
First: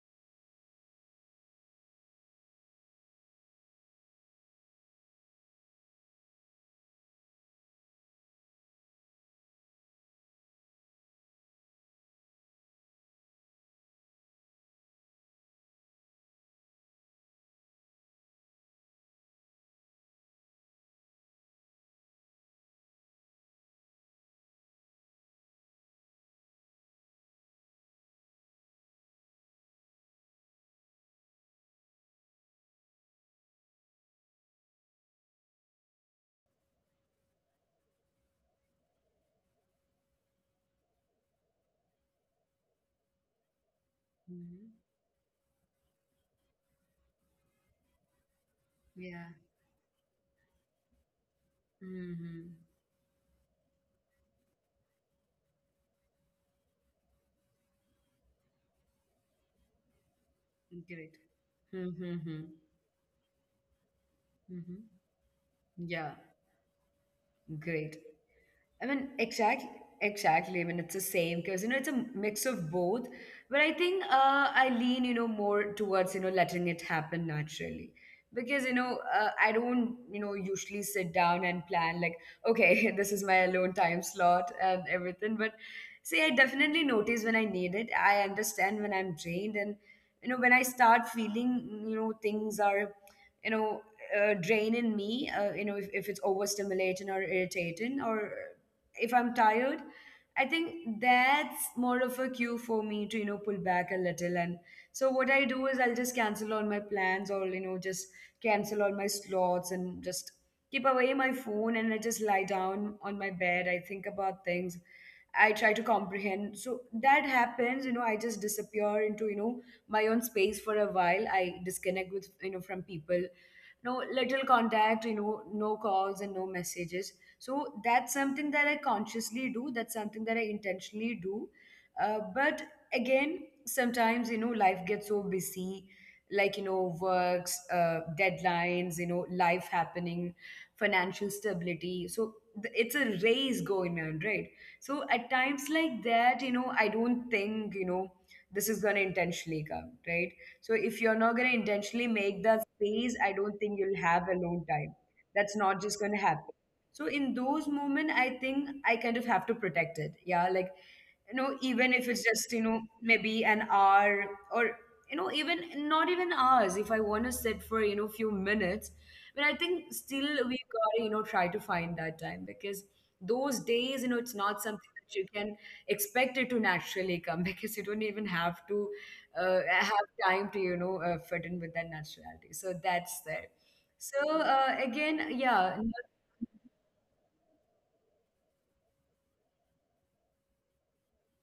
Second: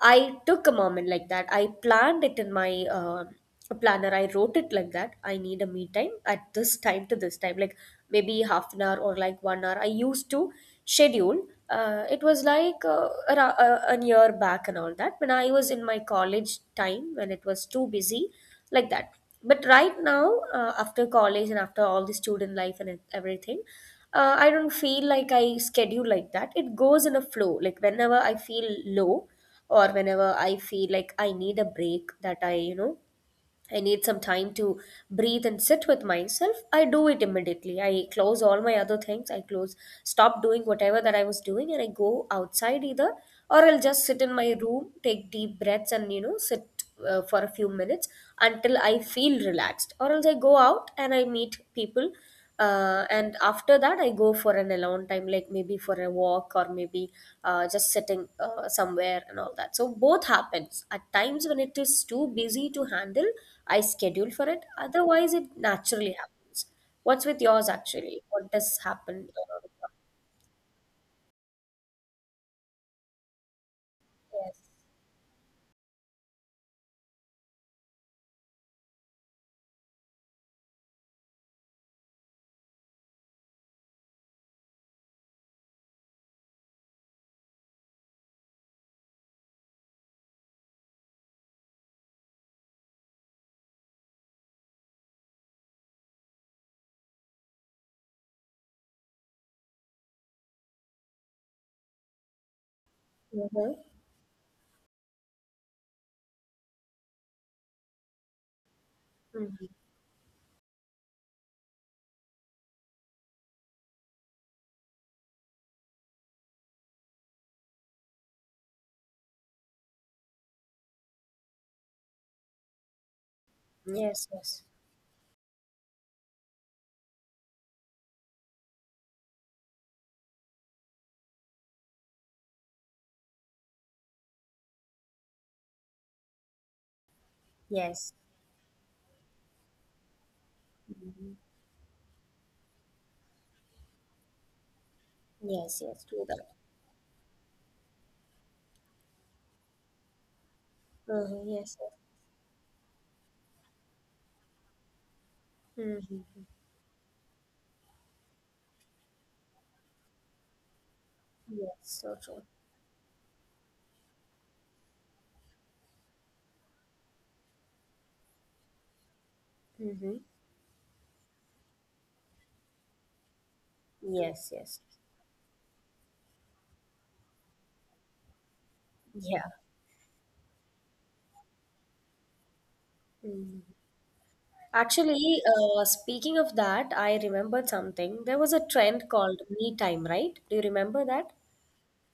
[SPEAKER 2] I took a moment like that. I planned it in my planner. I wrote it like that, I need a me time at this time to this time, like maybe half an hour or like 1 hour I used to schedule. It was like a year back and all that, when I was in my college time, when it was too busy like that. But right now, after college and after all the student life and everything, I don't feel like I schedule like that. It goes in a flow. Like whenever I feel low, or whenever I feel like I need a break, that I, you know, I need some time to breathe and sit with myself, I do it immediately. I close all my other things. I close, stop doing whatever that I was doing, and I go outside either, or I'll just sit in my
[SPEAKER 1] Mhm.
[SPEAKER 2] room, take deep breaths, and you know, sit for a few minutes until I feel
[SPEAKER 1] Yeah.
[SPEAKER 2] relaxed. Or else I go out and I meet people,
[SPEAKER 1] Hmm.
[SPEAKER 2] and after that I go for an alone time, like maybe for a walk or maybe just sitting somewhere and all that. So both happens. At
[SPEAKER 1] Great.
[SPEAKER 2] times when it is too
[SPEAKER 1] Mm-hmm.
[SPEAKER 2] busy to handle, I schedule for it.
[SPEAKER 1] Mm-hmm.
[SPEAKER 2] Otherwise, it naturally
[SPEAKER 1] Yeah,
[SPEAKER 2] happens. What's with yours
[SPEAKER 1] great.
[SPEAKER 2] actually? What does
[SPEAKER 1] I
[SPEAKER 2] happen?
[SPEAKER 1] mean, exactly, exactly. I mean, it's the same because you know it's a mix of both. But I think
[SPEAKER 2] Yes.
[SPEAKER 1] I lean, you know, more towards you know letting it happen naturally because you know I don't you know usually sit down and plan like okay. This is my alone time slot and everything. But see, I definitely notice when I need it. I understand when I'm drained and you know when I start feeling you know things are you know drain in me, you know, if it's overstimulating or irritating or if I'm tired, I think that's
[SPEAKER 2] Mm-hmm.
[SPEAKER 1] more of a cue for me to, you know, pull back a little. And so what I do is I'll just cancel all my plans
[SPEAKER 2] Mhm.
[SPEAKER 1] or, you know, just cancel all my slots and just keep away my phone, and I just lie down on my bed. I think about things. I try to comprehend. So that happens, you know, I just disappear into, you know, my own space for a while. I disconnect with,
[SPEAKER 2] Yes,
[SPEAKER 1] you know,
[SPEAKER 2] yes.
[SPEAKER 1] from people, no little contact, you know, no calls and no messages. So that's something that I consciously do, that's something that I intentionally do. But again, sometimes you know life gets so busy, like you know
[SPEAKER 2] Yes.
[SPEAKER 1] works, deadlines, you know, life happening,
[SPEAKER 2] Mhm.
[SPEAKER 1] financial stability. So it's a race going on, right? So
[SPEAKER 2] Yes,
[SPEAKER 1] at
[SPEAKER 2] yes. Do
[SPEAKER 1] times
[SPEAKER 2] that.
[SPEAKER 1] like that, you know, I don't think you know this is going to intentionally come, right? So
[SPEAKER 2] Mm-hmm.
[SPEAKER 1] if
[SPEAKER 2] Yes,
[SPEAKER 1] you're
[SPEAKER 2] yes.
[SPEAKER 1] not going to intentionally make that space, I don't think you'll have alone time. That's
[SPEAKER 2] Mm-hmm.
[SPEAKER 1] not just going to happen. So in those moments, I think I kind of have to protect it, yeah, like
[SPEAKER 2] Yes,
[SPEAKER 1] you
[SPEAKER 2] so
[SPEAKER 1] know,
[SPEAKER 2] true.
[SPEAKER 1] even if it's just you know maybe an hour, or you know, even not even hours, if I want to sit for you know few minutes. But
[SPEAKER 2] Mm-hmm.
[SPEAKER 1] I think still we gotta you know try to find that time, because those
[SPEAKER 2] Yes,
[SPEAKER 1] days you
[SPEAKER 2] yes.
[SPEAKER 1] know it's not something that you can expect it to naturally come. Because you don't even have
[SPEAKER 2] Yeah.
[SPEAKER 1] to have time to you know fit in with that naturality, so
[SPEAKER 2] Hmm.
[SPEAKER 1] that's there. So
[SPEAKER 2] Actually,
[SPEAKER 1] again,
[SPEAKER 2] speaking
[SPEAKER 1] yeah.
[SPEAKER 2] of that, I remembered something. There was a trend called me time, right? Do you remember that?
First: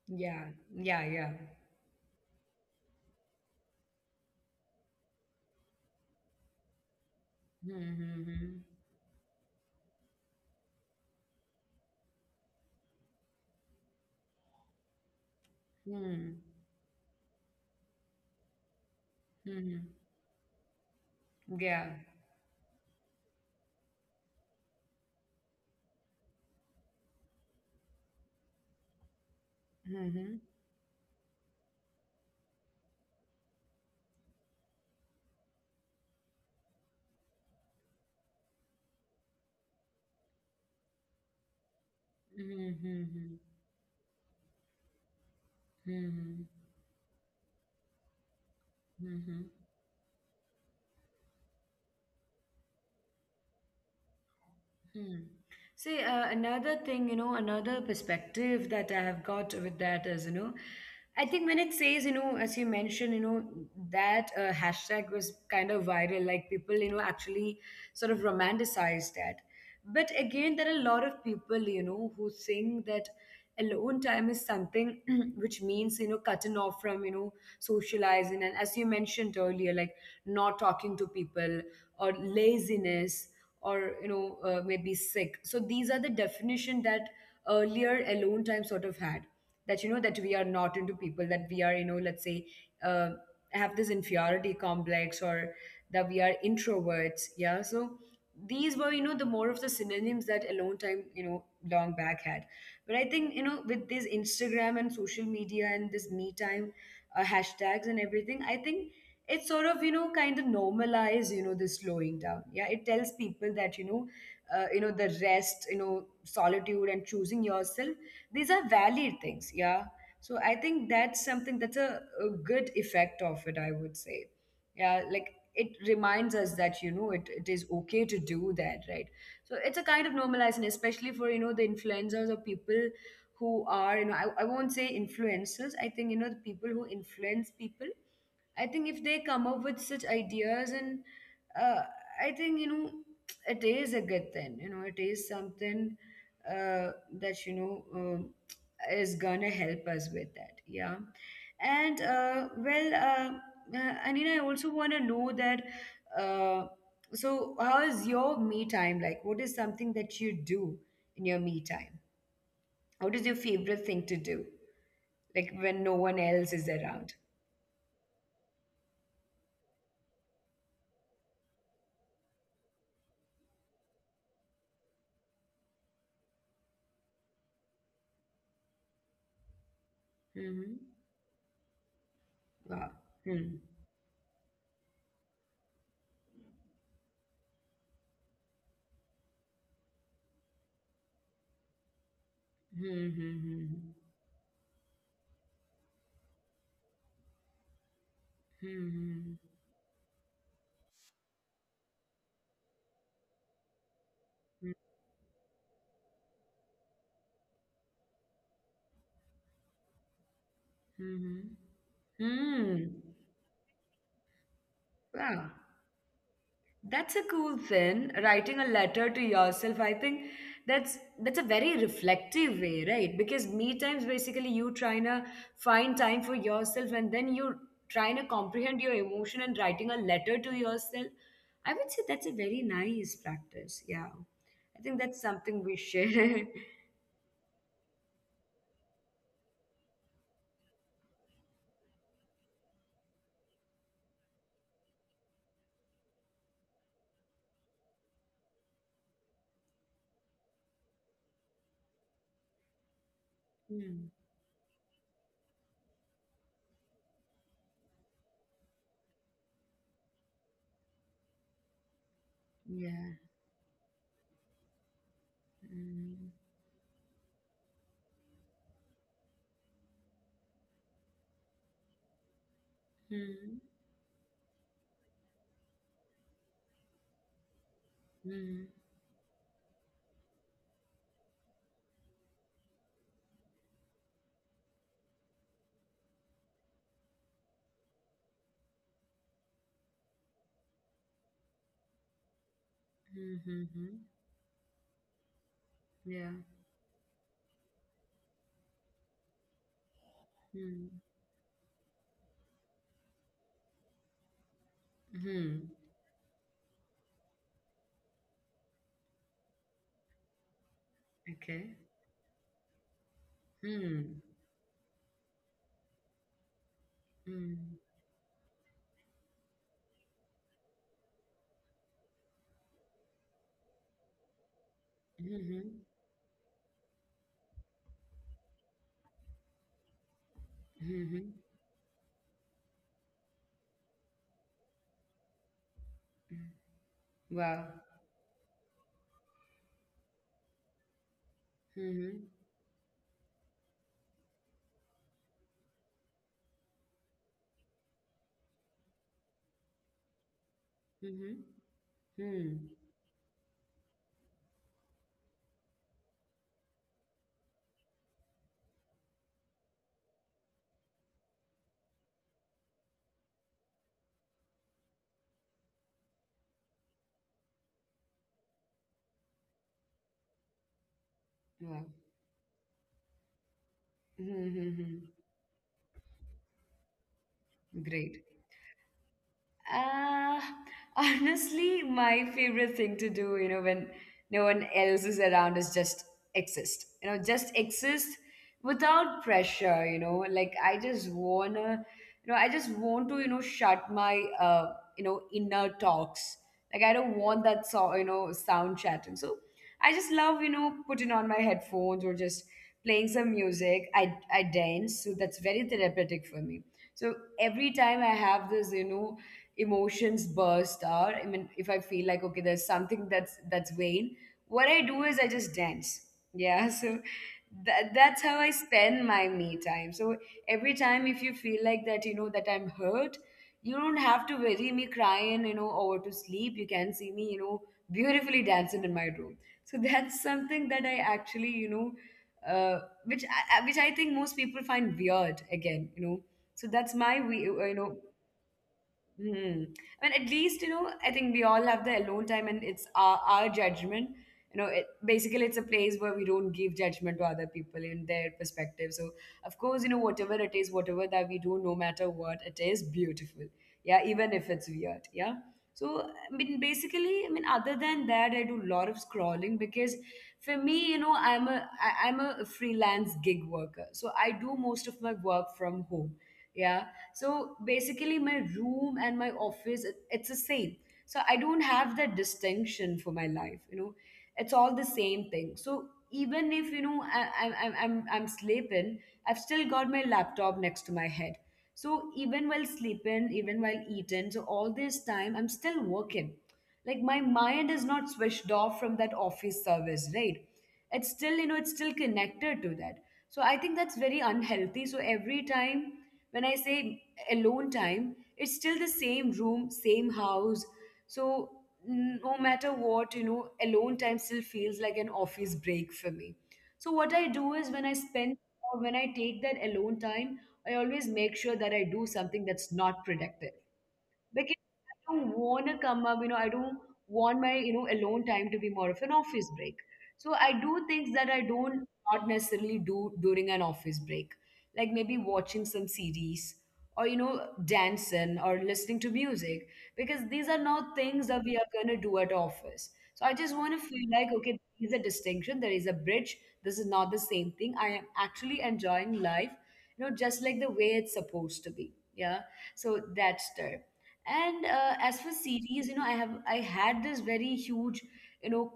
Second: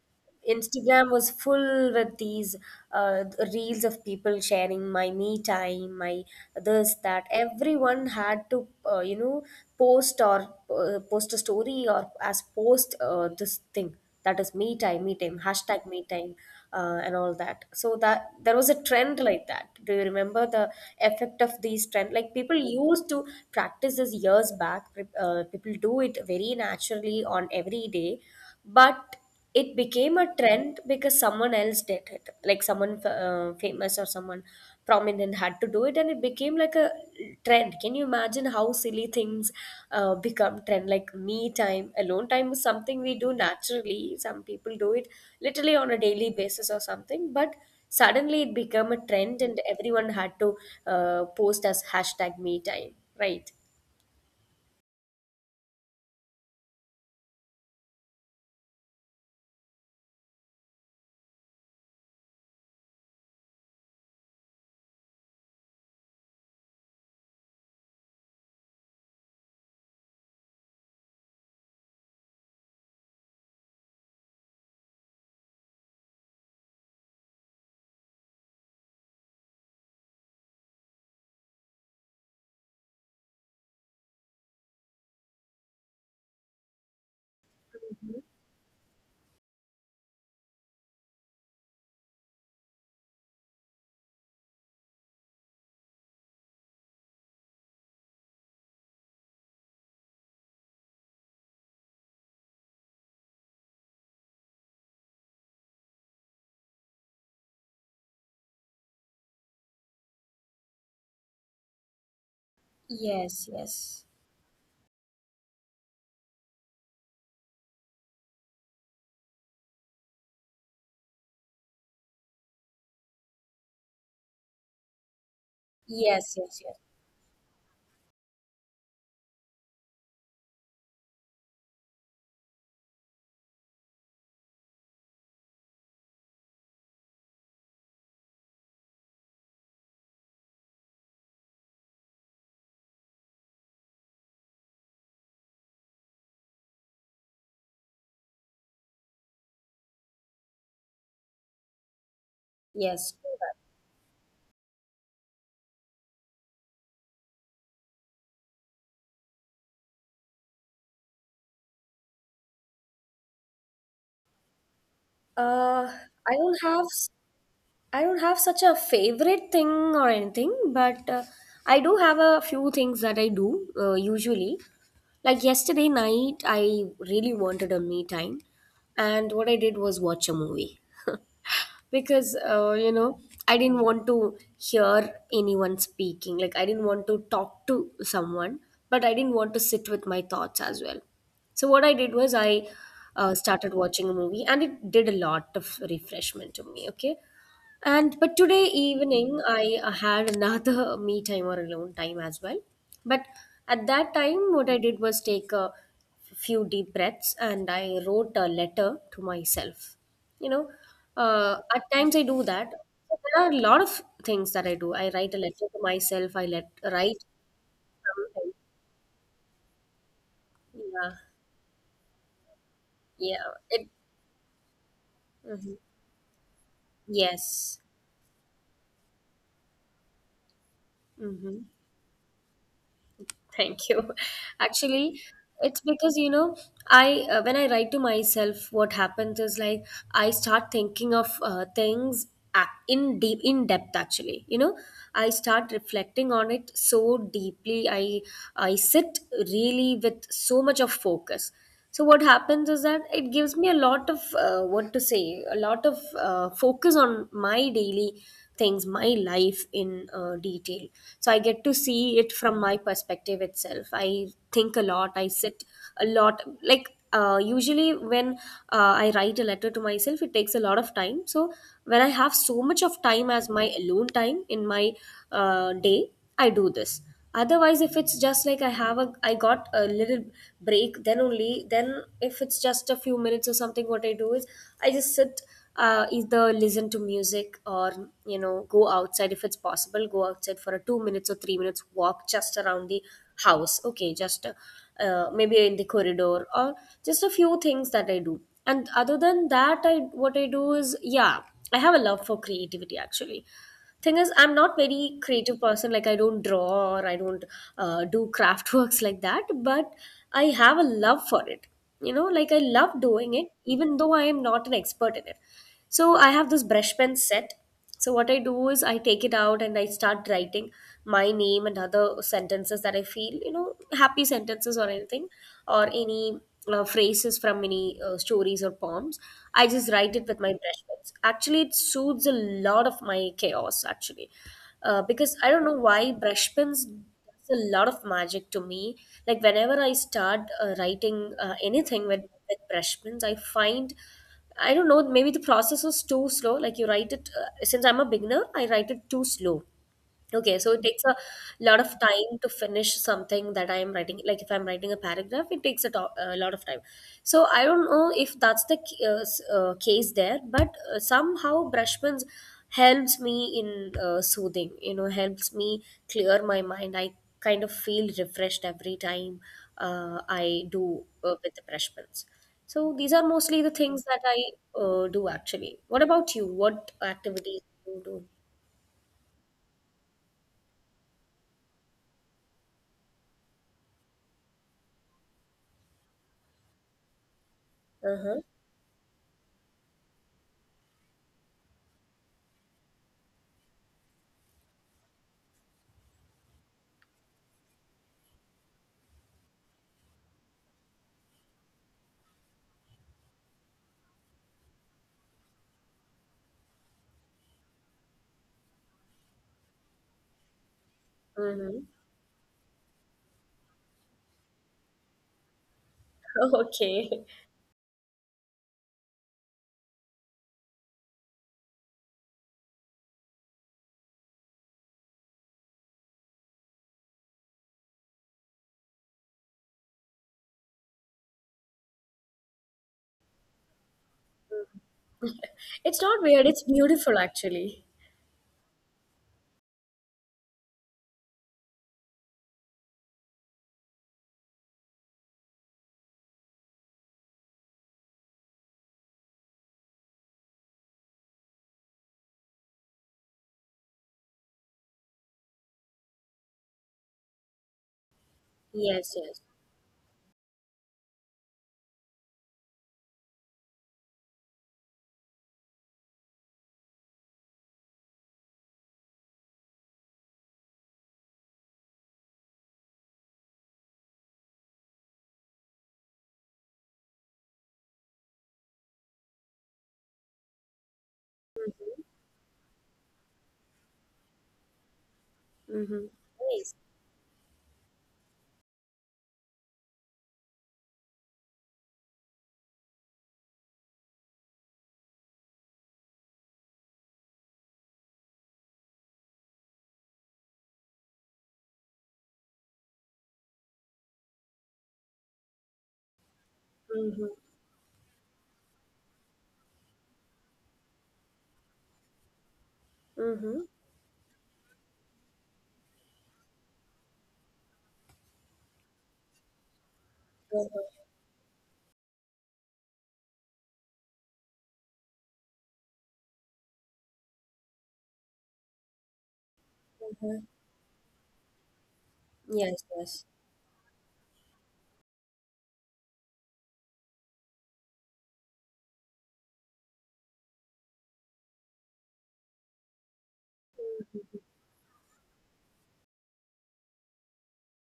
[SPEAKER 1] Yeah, yeah,
[SPEAKER 2] Instagram was
[SPEAKER 1] yeah.
[SPEAKER 2] full with these uh, reels of people sharing my me time, my this that. Everyone had
[SPEAKER 1] Mm-hmm.
[SPEAKER 2] to post or post a story or as post this thing, that is me time, hashtag me
[SPEAKER 1] Mm-hmm.
[SPEAKER 2] time, and all that. So that, there was a trend like that.
[SPEAKER 1] Hmm.
[SPEAKER 2] Do you remember the effect of these
[SPEAKER 1] Yeah.
[SPEAKER 2] trend? Like people used to practice this years back. People do it very naturally on every day, but it became a
[SPEAKER 1] Mm-hmm.
[SPEAKER 2] trend because someone else did it. Like someone famous or someone prominent had to do it, and it became like a trend. Can you imagine how silly things become trend? Like me time, alone time is
[SPEAKER 1] Mm-hmm.
[SPEAKER 2] something we do
[SPEAKER 1] Mm-hmm.
[SPEAKER 2] naturally. Some people do it literally on a daily
[SPEAKER 1] Mm-hmm.
[SPEAKER 2] basis or something, but suddenly it became a
[SPEAKER 1] Mm-hmm.
[SPEAKER 2] trend, and everyone had to post as hashtag me time, right?
[SPEAKER 1] Hmm. See, another thing, you know, another perspective that I have got with that is, you know, I think when it says, you know, as you mentioned, you know, that hashtag was kind of viral, like people, you know, actually sort of romanticized that. But again, there are a lot of people, you know, who think that alone time is something which means, you know, cutting off from, you know, socializing. And as you mentioned earlier, like not talking to people, or laziness, or you know maybe sick. So these are the definition that earlier alone time sort of had, that you know that we are not into people, that we are you know, let's say, uh, have this inferiority complex, or that we are introverts, yeah. So these were you know the more of the synonyms that alone time you know long back had. But I think you know with this Instagram and social media and this me time hashtags and everything, I think it sort of you know kind of normalize you know the slowing down, yeah. It tells people that
[SPEAKER 2] Yes, yes.
[SPEAKER 1] you know the rest, you know, solitude and choosing yourself, these are valid things, yeah. So I think that's something that's a good effect of it, I would say. Yeah, like it reminds
[SPEAKER 2] Yes,
[SPEAKER 1] us
[SPEAKER 2] yes,
[SPEAKER 1] that
[SPEAKER 2] yes.
[SPEAKER 1] you know it is okay to do that, right? So it's a kind of normalizing, especially for you know the influencers or people who are you know, I won't say influencers, I think you know the people who influence people. I think if they come up with such ideas, and uh, I think you know, it is a good thing. You know, it is something uh, that you know is gonna help us with that. Yeah, and uh, well,
[SPEAKER 2] Yes.
[SPEAKER 1] uh, uh, Anina, I also want to know that. Uh, so, how is your me time like? What is something that you do in your me time? What is your favorite thing to do, like when no
[SPEAKER 2] Uh,
[SPEAKER 1] one
[SPEAKER 2] I
[SPEAKER 1] else
[SPEAKER 2] don't
[SPEAKER 1] is
[SPEAKER 2] have
[SPEAKER 1] around?
[SPEAKER 2] s- I don't have such a favorite thing or anything, but I do have a few things that I do usually. Like yesterday night, I really wanted a me time, and what I did was watch a
[SPEAKER 1] Mm-hmm.
[SPEAKER 2] movie. Because
[SPEAKER 1] Wow.
[SPEAKER 2] you know,
[SPEAKER 1] Hmm.
[SPEAKER 2] I didn't want to hear anyone speaking, like I didn't want to talk to someone, but I didn't want to sit with my thoughts as well. So what I did was i
[SPEAKER 1] Hmm.
[SPEAKER 2] uh,
[SPEAKER 1] Hmm.
[SPEAKER 2] started watching a movie, and it did a lot of refreshment to me. Okay. And but today
[SPEAKER 1] Hmm.
[SPEAKER 2] evening I had another me time or alone time as well. But at that time,
[SPEAKER 1] Hmm.
[SPEAKER 2] what I did was take a few deep breaths, and I wrote a letter to myself, you know.
[SPEAKER 1] Hmm,
[SPEAKER 2] At
[SPEAKER 1] hmm,
[SPEAKER 2] times I do
[SPEAKER 1] hmm,
[SPEAKER 2] that.
[SPEAKER 1] hmm.
[SPEAKER 2] So there are a lot of things that I do. I write a
[SPEAKER 1] Wow.
[SPEAKER 2] letter to myself, I let
[SPEAKER 1] That's a
[SPEAKER 2] write
[SPEAKER 1] cool thing. Writing
[SPEAKER 2] something.
[SPEAKER 1] a letter to yourself, I think that's
[SPEAKER 2] Yeah.
[SPEAKER 1] that's a very reflective way, right? Because
[SPEAKER 2] Yeah.
[SPEAKER 1] me
[SPEAKER 2] It.
[SPEAKER 1] times basically you trying to
[SPEAKER 2] Mhm.
[SPEAKER 1] find time for yourself and then you
[SPEAKER 2] Yes.
[SPEAKER 1] trying to comprehend your emotion and writing a letter to yourself.
[SPEAKER 2] Hmm.
[SPEAKER 1] I would say that's a very nice practice.
[SPEAKER 2] Thank
[SPEAKER 1] Yeah.
[SPEAKER 2] you.
[SPEAKER 1] I think that's
[SPEAKER 2] Actually,
[SPEAKER 1] something we
[SPEAKER 2] it's because you
[SPEAKER 1] share.
[SPEAKER 2] know, I when I write to myself, what happens is like I start thinking of things in depth. Actually, I start reflecting on it so deeply. I sit really with so much of focus. So what happens is that it gives me a
[SPEAKER 1] Hmm.
[SPEAKER 2] lot of what to say, a lot of focus on my daily things, my life in detail. So I get to see it from my
[SPEAKER 1] Yeah.
[SPEAKER 2] perspective itself. I think a lot, I sit
[SPEAKER 1] Hmm.
[SPEAKER 2] a lot, like usually when I write a letter to myself it takes a lot of time. So when I have so much of
[SPEAKER 1] Hmm.
[SPEAKER 2] time as my alone time in my day, I do this. Otherwise, if it's
[SPEAKER 1] Hmm.
[SPEAKER 2] just like I got a little break, then only then, if it's just a few minutes or something, what I do is I just sit, either listen to music or go outside if it's possible, go outside for a 2 minutes or 3 minutes walk just around the
[SPEAKER 1] Mm-hmm.
[SPEAKER 2] house. Okay, just maybe in the
[SPEAKER 1] Yeah.
[SPEAKER 2] corridor, or just a few things that I do. And other than that, I what I
[SPEAKER 1] Mm-hmm.
[SPEAKER 2] do is, yeah, I have a love for creativity, actually. Thing is, I'm not very
[SPEAKER 1] Mm-hmm.
[SPEAKER 2] creative person, like I don't draw or I don't do craft works like that. But I have a love
[SPEAKER 1] Okay.
[SPEAKER 2] for it, like I love doing it
[SPEAKER 1] Hmm.
[SPEAKER 2] even though I am not an expert in it. So I have this brush pen
[SPEAKER 1] Mm.
[SPEAKER 2] set, so what I do is I take it out and I start writing my name and other sentences that I feel, happy sentences or
[SPEAKER 1] Mm-hmm.
[SPEAKER 2] anything, or any phrases from many stories or poems. I just write it with my
[SPEAKER 1] Mm-hmm.
[SPEAKER 2] brush pens. Actually, it soothes a lot of my chaos. Actually, because I don't know why brush pens does
[SPEAKER 1] Wow.
[SPEAKER 2] a lot of magic to me. Like whenever I start writing
[SPEAKER 1] Mm-hmm.
[SPEAKER 2] anything with brush pens, I find, I don't know, maybe the process is too slow. Like you write it, since I'm a beginner, I write it too slow. Okay, so
[SPEAKER 1] Mm-hmm.
[SPEAKER 2] it takes a lot of
[SPEAKER 1] Hmm.
[SPEAKER 2] time to finish something that I am writing. Like if I'm writing a paragraph, it takes a lot of time. So I don't know if that's the case there, but somehow Brushman's helps me in soothing. You know, helps me clear my mind. I kind of feel refreshed every time I do
[SPEAKER 1] Wow.
[SPEAKER 2] with the Brushmans. So these are mostly the
[SPEAKER 1] Mm-hmm.
[SPEAKER 2] things that
[SPEAKER 1] Mm-hmm.
[SPEAKER 2] I do, actually. What about you? What activities
[SPEAKER 1] Great.
[SPEAKER 2] do you do?
[SPEAKER 1] Uh, honestly, my favorite thing to do, you know, when no one else is around is just exist. You know, just exist
[SPEAKER 2] Uh
[SPEAKER 1] without pressure, you know. Like I just wanna, you know, I just want to, you know, shut my you know, inner talks. Like I don't want that so, you know, sound chatting. So I just love, you know, putting on my headphones or just playing some music. I dance, so that's very therapeutic for me, so every time I have this, you know, emotions burst out. I mean, if I feel like
[SPEAKER 2] huh.
[SPEAKER 1] okay, there's something that's vain, what I do is I just dance. Yeah, so
[SPEAKER 2] Okay.
[SPEAKER 1] that's how I spend my me time. So every time if you feel like that, you know, that I'm hurt, you don't have to worry me crying, you know, or to sleep. You can see me, you know, beautifully dancing in my room. So that's something that I actually, you know, uh, which which I think most people find weird. Again, you know,
[SPEAKER 2] It's
[SPEAKER 1] so
[SPEAKER 2] not
[SPEAKER 1] that's
[SPEAKER 2] weird,
[SPEAKER 1] my
[SPEAKER 2] it's
[SPEAKER 1] we you
[SPEAKER 2] beautiful,
[SPEAKER 1] know.
[SPEAKER 2] actually.
[SPEAKER 1] Hmm. I mean at least you know I think we all have the alone time and it's our judgment, you know, it, basically it's a place where we don't give judgment to other people in their perspective. So of course you know whatever it is, whatever that we do, no matter what, it is beautiful, yeah, even if it's weird, yeah. So I mean basically, I mean other than that, I do a lot of scrolling, because
[SPEAKER 2] Yes, yes.
[SPEAKER 1] for me you know I'm a freelance gig worker, so I do most of my work from home, yeah. So basically, my room and my office, it's the same. So I don't have that distinction for my life. You know, it's all the same thing. So even if you know I'm sleeping, I've still got my laptop next to my head. So even while sleeping, even while eating, so all this time I'm still working. Like
[SPEAKER 2] Mm-hmm.
[SPEAKER 1] my mind
[SPEAKER 2] Nice.
[SPEAKER 1] is not switched off from that office service, right? It's still you know it's still connected to that. So I think that's very unhealthy. So every time when I say alone time, it's still the same room, same house. So no matter what, you know, alone time still feels like an office break for me. So what I do is when I
[SPEAKER 2] Mm-hmm.
[SPEAKER 1] spend, or when I take that alone time, I always make sure that I do something that's not productive, because
[SPEAKER 2] Mm-hmm.
[SPEAKER 1] I don't want to come up, you know, I don't want my, you know, alone time to be more of an office break. So I do things that I don't
[SPEAKER 2] Mhm.
[SPEAKER 1] not necessarily do during an office break, like maybe watching some series, or, you know, dancing or listening to music, because these are not things that we are going to do at office. So I just
[SPEAKER 2] Yes,
[SPEAKER 1] want to feel
[SPEAKER 2] yes.
[SPEAKER 1] like, okay, there is a distinction, there is a bridge. This is not the same thing. I am actually enjoying life, you know, just like the way it's supposed to be, yeah. So that's there. And as for series, you know, I have I had this very huge, you know,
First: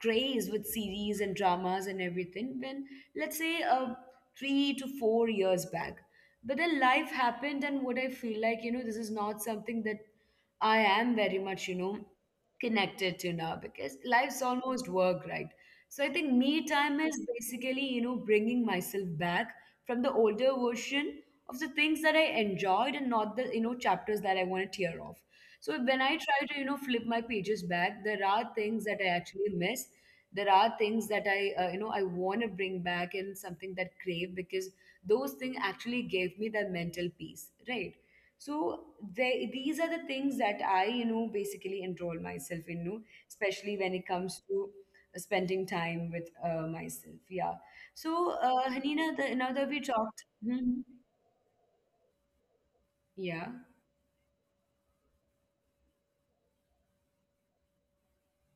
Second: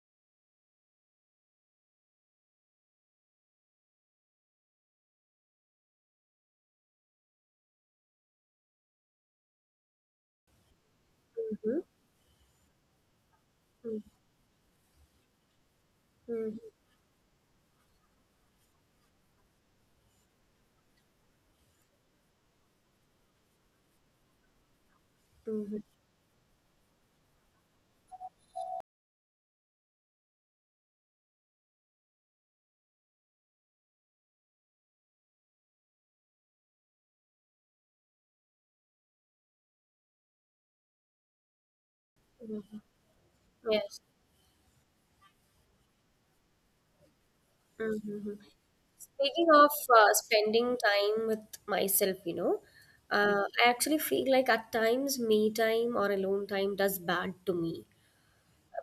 [SPEAKER 1] craze with series and dramas and everything when let's say 3 to 4 years back. But then life happened, and what I feel like, you know, this is not something that I am very much, you
[SPEAKER 2] Mm-hmm.
[SPEAKER 1] know, connected to now because life's almost work, right? So I think
[SPEAKER 2] Mm-hmm.
[SPEAKER 1] me time is basically, you know, bringing myself back from the older version of the things that I enjoyed and not the you know chapters that I want to tear off. So when I try to you know flip my pages back, there are things that I actually miss. There are things that I I want to bring back and something that crave, because those things actually gave me that mental peace, right? So these are the things that I basically enroll myself in,
[SPEAKER 2] Yes.
[SPEAKER 1] especially when it comes to spending time with myself. Yeah.
[SPEAKER 2] Mm-hmm.
[SPEAKER 1] So, Hanina,
[SPEAKER 2] Speaking of
[SPEAKER 1] now that we talked.
[SPEAKER 2] spending
[SPEAKER 1] Mhm.
[SPEAKER 2] time with myself, I
[SPEAKER 1] Yeah.
[SPEAKER 2] actually feel like at times me time or alone time does bad to me.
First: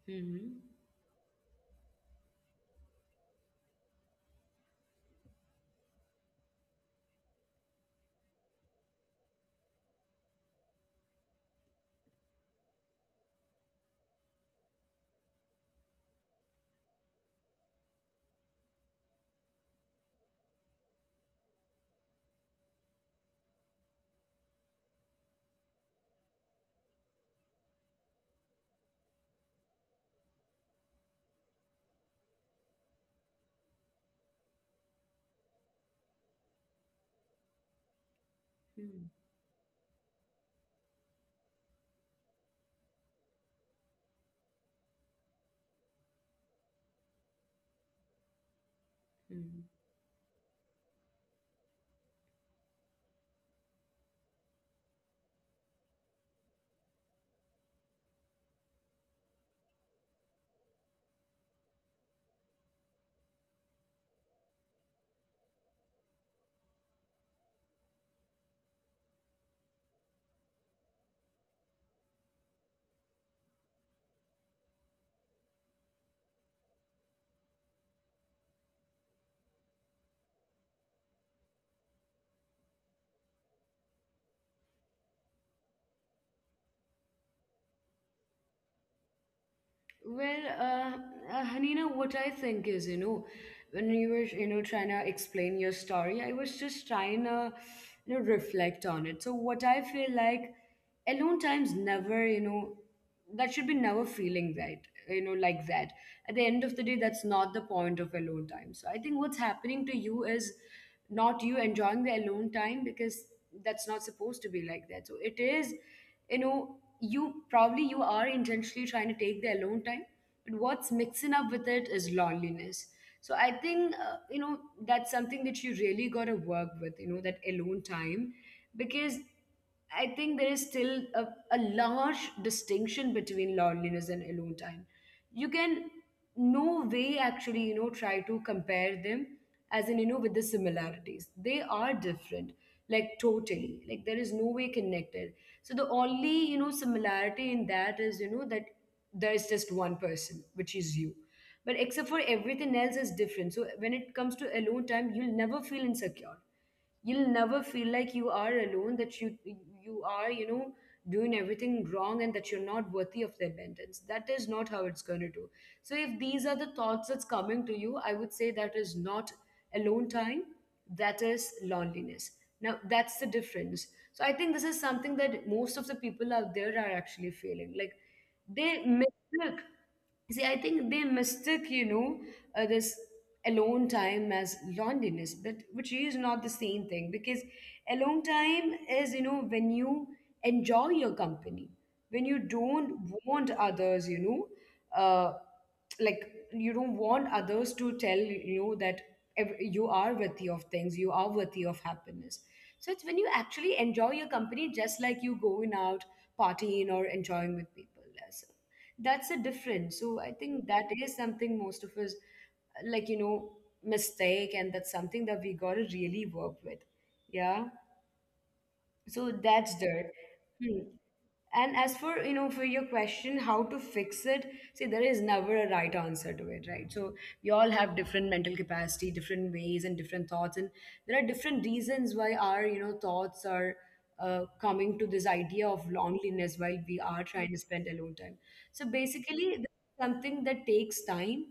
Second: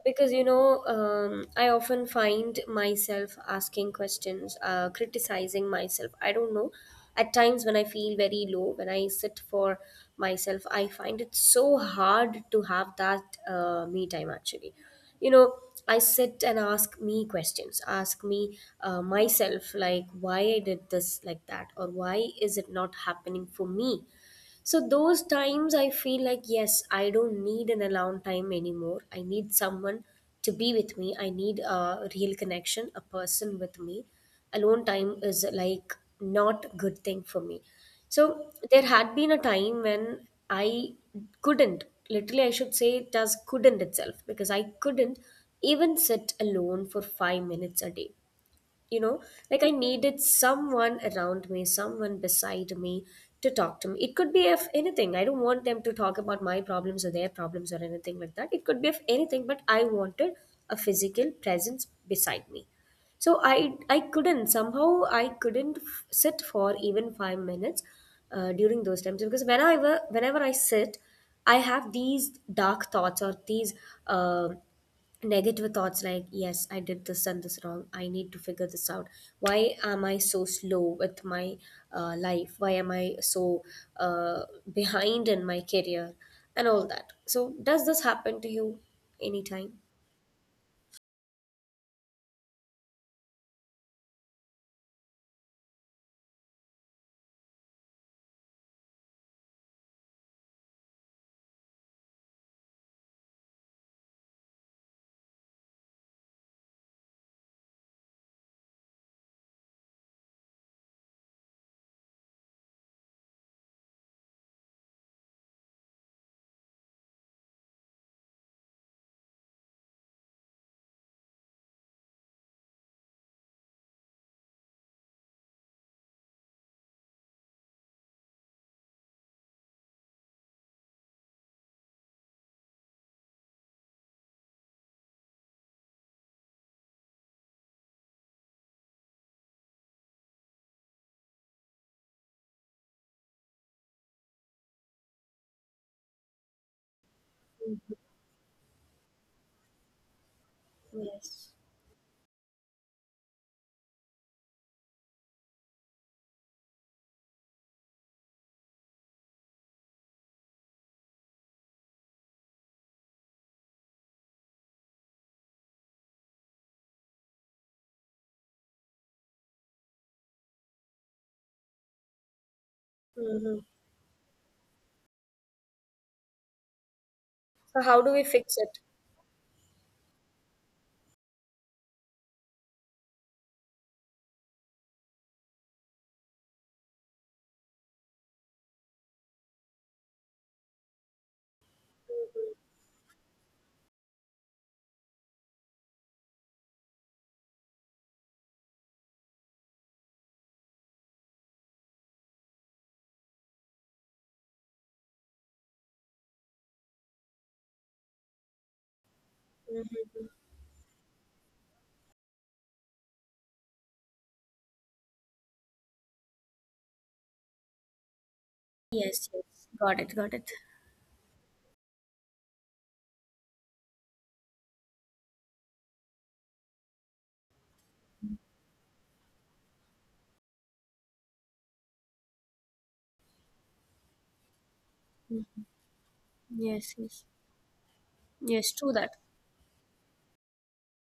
[SPEAKER 2] Because
[SPEAKER 1] Hmm.
[SPEAKER 2] I often find myself asking questions, criticizing myself, I don't know, at times when I feel very low, when I sit for myself I find it so hard to have that me time, actually. you know I sit and ask me questions, ask me, myself, like why I did this like that or why is it not happening for me. So those times I feel like, yes, I don't need an alone time anymore. I need someone to be with me. I need a real connection, a person with me. Alone time is like not a good thing for me. So there
[SPEAKER 1] Hmm.
[SPEAKER 2] had been a time when I couldn't, literally I should say it as couldn't itself, because I couldn't even sit alone for 5 minutes a day you know like,
[SPEAKER 1] Hmm.
[SPEAKER 2] I needed someone around me, someone beside me to talk to me. It could be of anything, I don't want them to talk about my problems or their problems or anything like that, it could be of anything, but I wanted a physical presence beside me. So I couldn't, somehow I couldn't sit for even 5 minutes, during those times, because whenever I sit I have these dark thoughts, or these um negative thoughts, like yes I did this and this wrong, I need to figure this out. Why am I so slow with my life, why am I so uh, behind in my career and all that? So does this happen to you anytime?
[SPEAKER 1] Well, Hanina, what I think is, when you were, trying to explain your story, I was just trying to, reflect on it. So what I feel like, alone time's never, that should be never feeling right, like that. At the end of the day, that's not the point of alone time. So I think what's happening to you is not you enjoying the alone time, because that's not supposed to be like that. So it is, you are intentionally trying to take the alone time, but what's mixing up with it is loneliness. So I think that's something that you really got to work with, that alone time, because I think there is still a large distinction between loneliness and alone time. You can no way actually try to compare them, as in, with the similarities they are different. Like totally, like there is no way connected. So the only similarity in that is, that there is just one person, which is you. But
[SPEAKER 2] Yes.
[SPEAKER 1] except for, everything else is different. So when it comes to alone time, you'll never feel insecure. You'll never feel like you are alone, that you are doing everything wrong and that you're not worthy of the abundance. That is not how it's going to do. So if these are the thoughts that's coming to you, I would say that is not alone time, that is loneliness. Now that's the difference.
[SPEAKER 2] Mm-hmm.
[SPEAKER 1] So I think this is something that most of the people out there are actually feeling like
[SPEAKER 2] So how do we
[SPEAKER 1] they
[SPEAKER 2] fix it?
[SPEAKER 1] mistake. See, I think they mistook this alone time as loneliness, but which is not the same thing, because alone time is, when you enjoy your company, when you don't want othersuh, like you don't want others to tell you that you are worthy of things, you are worthy of happiness. So it's when you actually enjoy your company, just like you going out partying or enjoying with people. That's a difference. So I
[SPEAKER 2] Mhm.
[SPEAKER 1] think that is something most of us, like, you know, mistake, and that's something that we got to really work with. Yeah. So
[SPEAKER 2] Yes,
[SPEAKER 1] that's dirt.
[SPEAKER 2] yes, got it, got
[SPEAKER 1] Hmm.
[SPEAKER 2] it.
[SPEAKER 1] And as for for your question, how to fix it, see, there is never a right answer to it, right? So we all have different mental capacity, different ways and different thoughts. And there are different reasons why our thoughts are coming to this idea of
[SPEAKER 2] Mm.
[SPEAKER 1] loneliness while we are
[SPEAKER 2] Yes,
[SPEAKER 1] trying to
[SPEAKER 2] yes.
[SPEAKER 1] spend alone time. So
[SPEAKER 2] Yes, true
[SPEAKER 1] basically,
[SPEAKER 2] that.
[SPEAKER 1] this something that takes time.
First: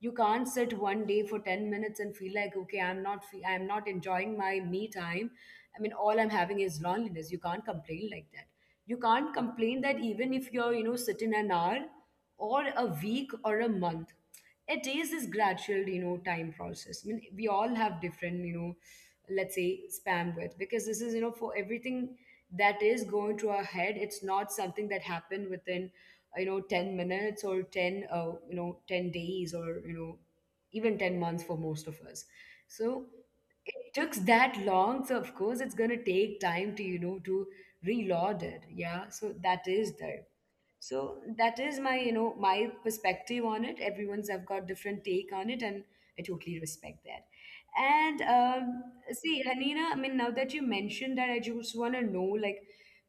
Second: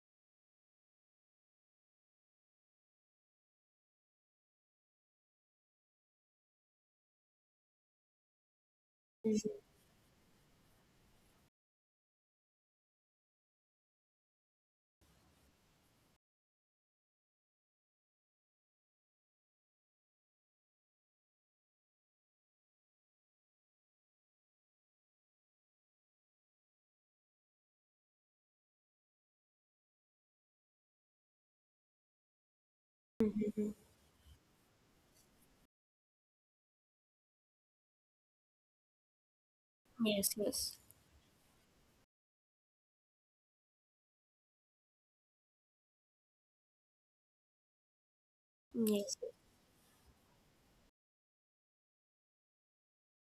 [SPEAKER 1] You can't sit one day for 10 minutes and feel like, okay, I'm not enjoying my me time. I mean, all I'm having is loneliness. You can't complain like that. You can't complain that even if you're, sitting an hour or a week or a month, it is this gradual, time process. I mean, we all have different, let's say spam with, because this is, for everything that is going to our head, it's not something that happened within 10 minutes or 10 days or even 10 months for most of us. So
[SPEAKER 2] Mhm.
[SPEAKER 1] it took that long, so of course it's going to take time to to reload it. Yeah, so that is there.
[SPEAKER 2] Yes, yes,
[SPEAKER 1] So that is my my perspective on it. Everyone's have got different take on it, and I totally respect that. And
[SPEAKER 2] yes.
[SPEAKER 1] see, Hanina, I mean now that you mentioned that, I just want to know, like,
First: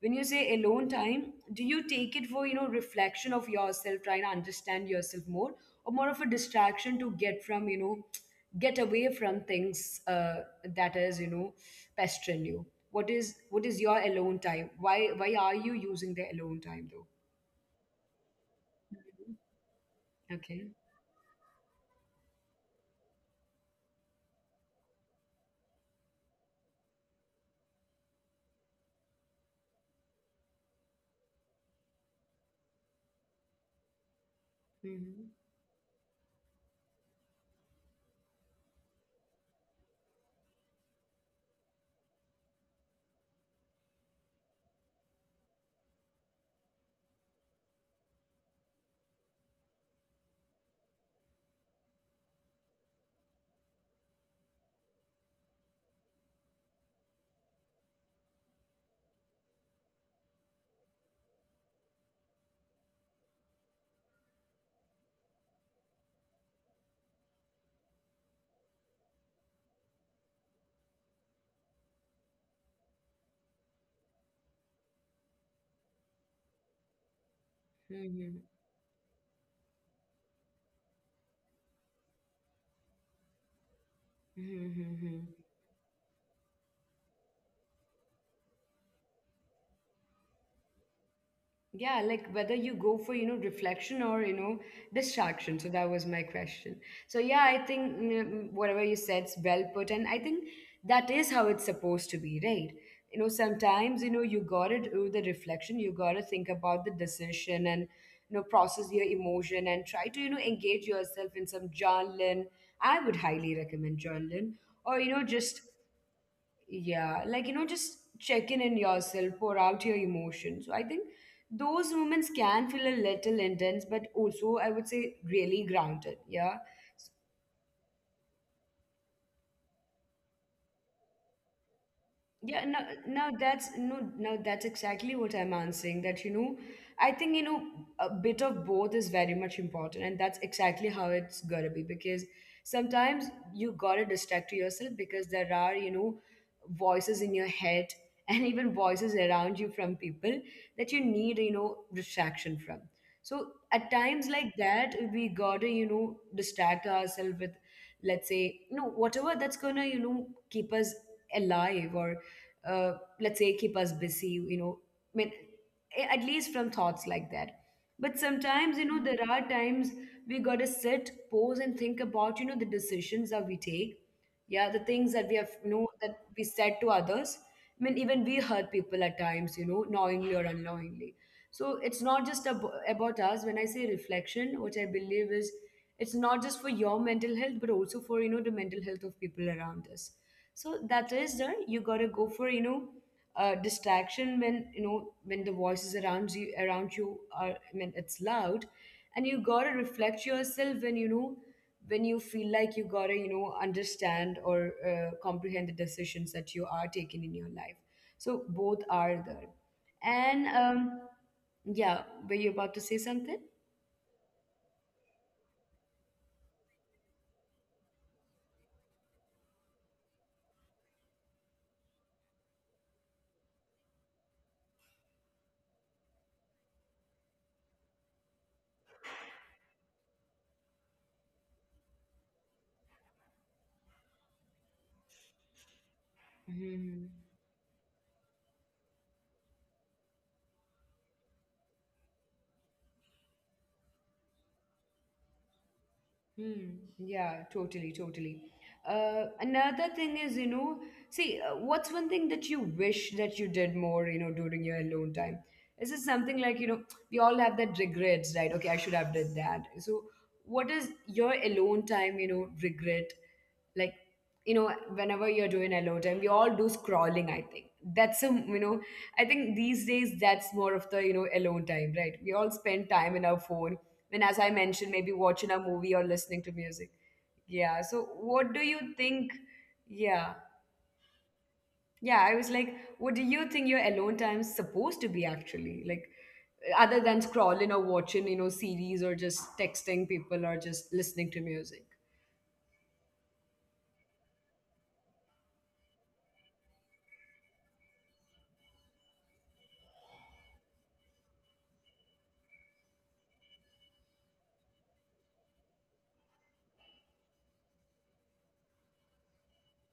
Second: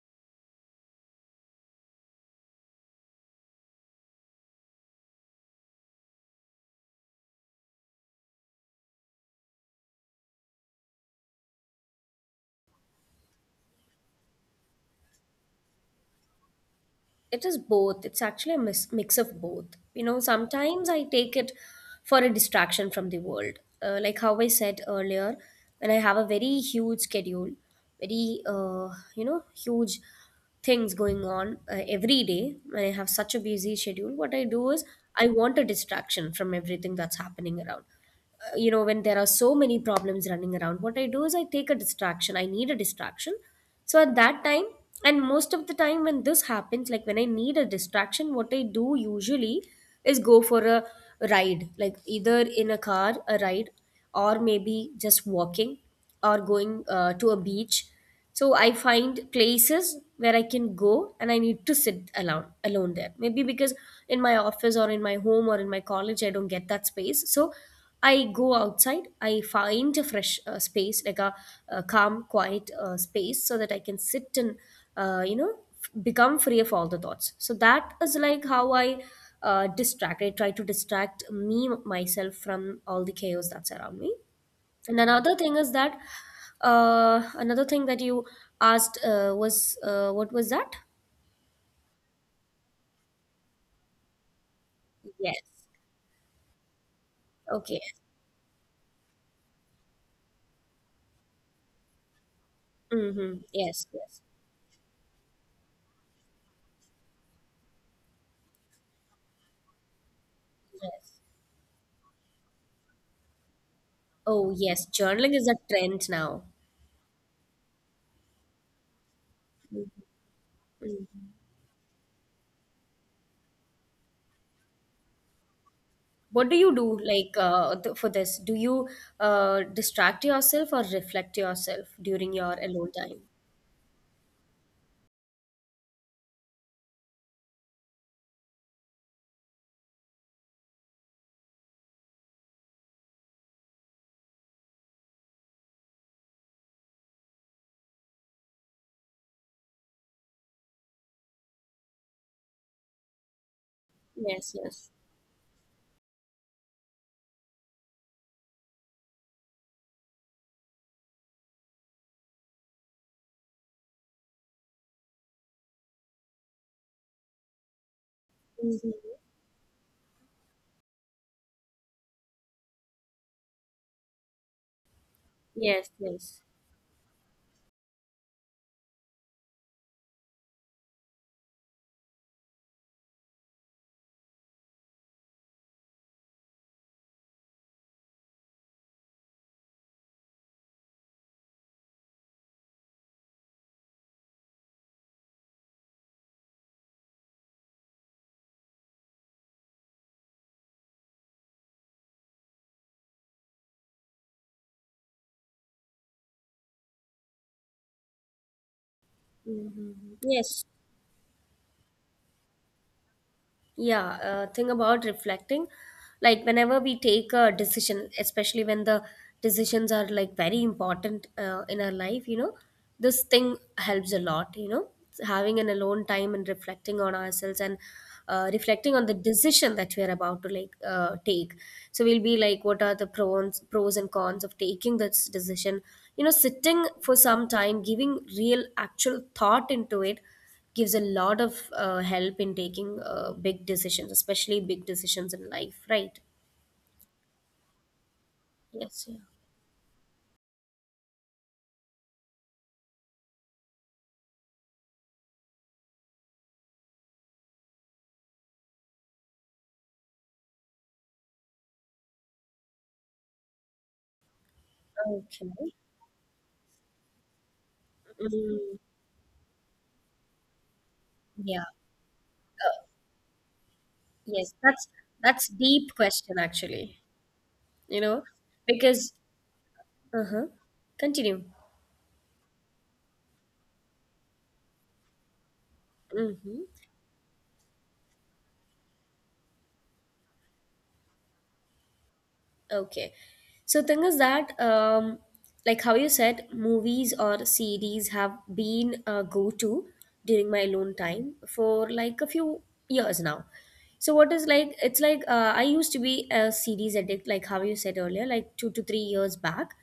[SPEAKER 1] when you say alone time, do you take it for reflection of yourself, trying to understand yourself more, or more of a distraction to get away from things that is pestering you. What is your alone time? Why are you using the alone time, though?
[SPEAKER 2] It is both. It's actually a mix of both. You know,
[SPEAKER 1] Okay.
[SPEAKER 2] sometimes I take it for a distraction from the world. Like how I said earlier, when I have a very huge schedule, very, huge things going on every day, when I have such a busy schedule, what I do is,
[SPEAKER 1] Hmm.
[SPEAKER 2] I want a distraction from everything that's happening around, when there are so many problems running around, what I do is I take a distraction, I need a distraction. So at that time, and most of the time when this happens, like when I need a distraction, what I do usually is go for a ride, like either in a car, a ride, or maybe just walking, or going to a beach. So I find places where I can go and I need to sit alone, alone there, maybe because in my office or in my home or in my college I don't get that space. So I go outside, I find a fresh space, like a calm, quiet space, so that I can sit and, uh, you know become free of all the thoughts. So that is
[SPEAKER 1] Hmm.
[SPEAKER 2] like how I distract I try to distract me myself from all the chaos that's around me. And
[SPEAKER 1] Hmm.
[SPEAKER 2] another thing is that, another thing that you asked, was, what was that?
[SPEAKER 1] Yeah, like whether you go for, reflection or,
[SPEAKER 2] Yes.
[SPEAKER 1] distraction. So that was my question. So yeah,
[SPEAKER 2] Okay.
[SPEAKER 1] I think whatever you said is well put. And I think that is how it's supposed to be, right? You know,
[SPEAKER 2] Mm-hmm. Yes.
[SPEAKER 1] sometimes,
[SPEAKER 2] Yes.
[SPEAKER 1] you gotta do the reflection, you gotta think about the decision and process your emotion and try to engage
[SPEAKER 2] Yes.
[SPEAKER 1] yourself in some journaling. I would highly recommend journaling
[SPEAKER 2] Oh, yes.
[SPEAKER 1] or, you know,
[SPEAKER 2] Journaling is
[SPEAKER 1] just.
[SPEAKER 2] a trend now.
[SPEAKER 1] Yeah, like just checking in yourself, pour out your emotions. So I think
[SPEAKER 2] Mm.
[SPEAKER 1] those moments can feel a little intense, but also I would say really grounded.
[SPEAKER 2] What
[SPEAKER 1] Yeah.
[SPEAKER 2] do you do
[SPEAKER 1] So,
[SPEAKER 2] like, for this? Do you distract yourself or reflect yourself during your
[SPEAKER 1] yeah, no,
[SPEAKER 2] alone time?
[SPEAKER 1] no, that's exactly what I'm answering. That I think a bit of both is very much important, and that's exactly how it's gotta be, because sometimes you gotta distract yourself because there are voices in your head and even voices around you from people that you need distraction from. So at times like
[SPEAKER 2] Yes.
[SPEAKER 1] that,
[SPEAKER 2] Yes.
[SPEAKER 1] we gotta distract ourselves with, let's say, whatever that's gonna keep us alive or uh, let's say keep us busy I mean, at least from thoughts like that. But sometimes there
[SPEAKER 2] Hmm.
[SPEAKER 1] are times we gotta sit, pause and think about the decisions that we take, yeah, the things that we have
[SPEAKER 2] Yes.
[SPEAKER 1] that
[SPEAKER 2] Yes.
[SPEAKER 1] we said to others. I mean, even we hurt people at times, knowingly or unknowingly. So it's not just about us. When I say reflection, what I believe is, it's not just for your mental health but also for the mental health of people around us. So that is there. You gotta go for distraction when the voices around you are, I mean, it's loud. And you gotta reflect yourself when you feel like you gotta understand or comprehend the decisions that you are taking in your life. So both are there.
[SPEAKER 2] Hmm.
[SPEAKER 1] And
[SPEAKER 2] Yes.
[SPEAKER 1] yeah, were you about to say something?
[SPEAKER 2] Yeah, thing about reflecting, like whenever we take a decision, especially when the decisions are like very important in our life, this thing helps a lot, having an alone time and reflecting on ourselves and reflecting on the decision that we are about to, like, take. So we'll be like, what are the pros and cons of taking this decision? You know, sitting
[SPEAKER 1] Mhm.
[SPEAKER 2] for some time, giving real actual thought into it gives a lot of help in taking big decisions, especially big decisions in life, right?
[SPEAKER 1] Hmm. Yeah, totally, totally.
[SPEAKER 2] Yes, yeah.
[SPEAKER 1] Another thing is, see, what's one thing that you wish that you did more, during your alone time? This is it something like, we all have that regrets, right? Okay, I should have did that. So, what is your alone time, regret? Like, whenever you're doing
[SPEAKER 2] Okay.
[SPEAKER 1] alone time, we all do scrolling, I think. That's a, you know,
[SPEAKER 2] Mm,
[SPEAKER 1] I think these days that's more of the, alone
[SPEAKER 2] yeah.
[SPEAKER 1] time, right? We all spend time in our phone when, as I
[SPEAKER 2] Yes.
[SPEAKER 1] mentioned,
[SPEAKER 2] That's
[SPEAKER 1] maybe watching
[SPEAKER 2] that's
[SPEAKER 1] a movie or
[SPEAKER 2] deep
[SPEAKER 1] listening
[SPEAKER 2] question,
[SPEAKER 1] to music.
[SPEAKER 2] actually.
[SPEAKER 1] Yeah. So
[SPEAKER 2] You know,
[SPEAKER 1] what do you
[SPEAKER 2] because
[SPEAKER 1] think? Yeah.
[SPEAKER 2] uh-huh. Continue.
[SPEAKER 1] Yeah, I was like, what do you think your alone time is supposed to be actually, like,
[SPEAKER 2] Mm-hmm.
[SPEAKER 1] other than scrolling or watching series or just texting people or just listening to music?
[SPEAKER 2] Okay. So thing is that like how you said, movies or series have been a go-to during my alone time for like a few years now. So what is like it's like, I used to be a series addict like how you said earlier, like 2 to 3 years back.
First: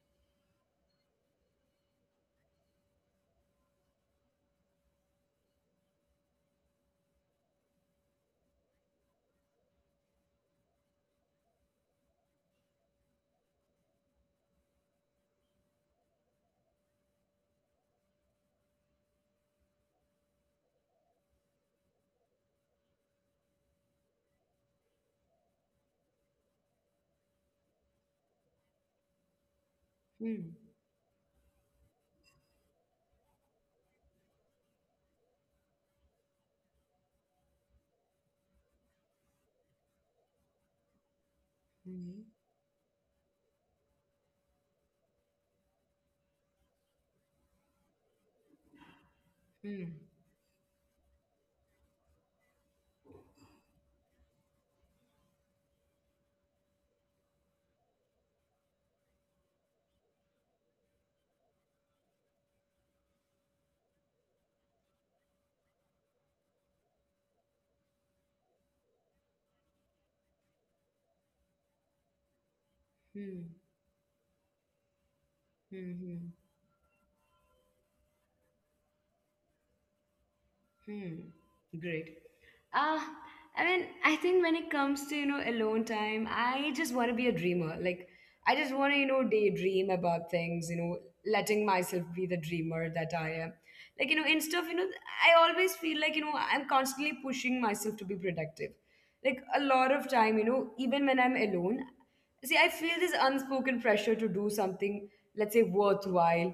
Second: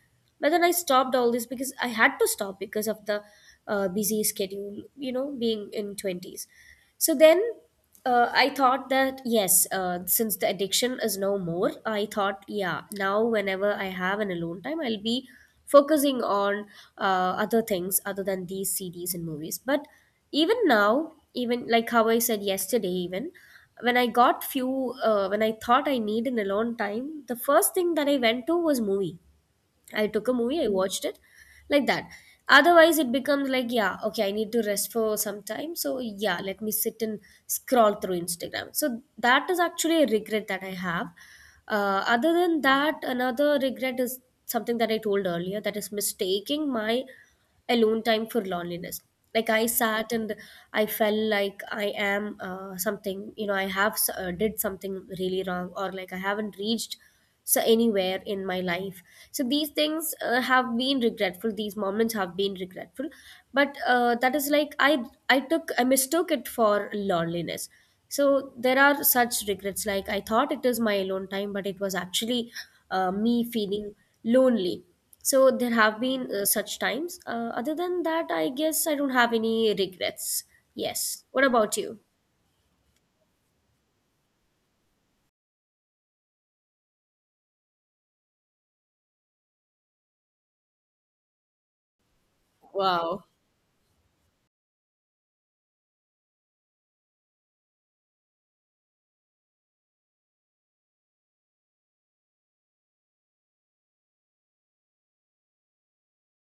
[SPEAKER 2] But then I stopped all this because I had to stop because of the busy schedule, being in 20s. So then I thought that, yes, since the addiction is no more, I thought, yeah, now whenever I have an alone time, I'll be focusing on other things other than these CDs and movies. But even now, even like how I said yesterday, even when I thought I need an alone time, the first thing that I went to was movie. I took a
[SPEAKER 1] Hmm.
[SPEAKER 2] movie, I watched it like that. Otherwise, it becomes like, yeah, okay, I need to rest for some time. So, yeah, let me sit and scroll through Instagram. So that is actually a regret that I have.
[SPEAKER 1] Hmm.
[SPEAKER 2] Other than that, another regret is something that I told earlier, that is mistaking my alone time for loneliness. Like I
[SPEAKER 1] Hmm.
[SPEAKER 2] sat and I felt like I am, something, I have, did something really wrong, or like I haven't reached so anywhere in my life. So these things, have been regretful, these moments have been regretful, but that is like, I mistook it for loneliness. So there are such regrets, like I thought it is my alone time but it was actually,
[SPEAKER 1] Hmm.
[SPEAKER 2] me feeling lonely. So there
[SPEAKER 1] Hmm.
[SPEAKER 2] have
[SPEAKER 1] Hmm.
[SPEAKER 2] been, such times. Other than that, I guess I don't have any regrets. Yes. What
[SPEAKER 1] Hmm.
[SPEAKER 2] about you?
[SPEAKER 1] Great. Uh, I mean, I think when it comes to, alone time, I just want to be a dreamer. Like, I just want to, daydream about things, letting myself be the dreamer that
[SPEAKER 2] Wow.
[SPEAKER 1] I am. Like, you know, instead of, you know, I always feel like, I'm constantly pushing myself to be productive, like a lot of time, even when I'm alone. See, I feel this unspoken pressure to do something, let's say worthwhile.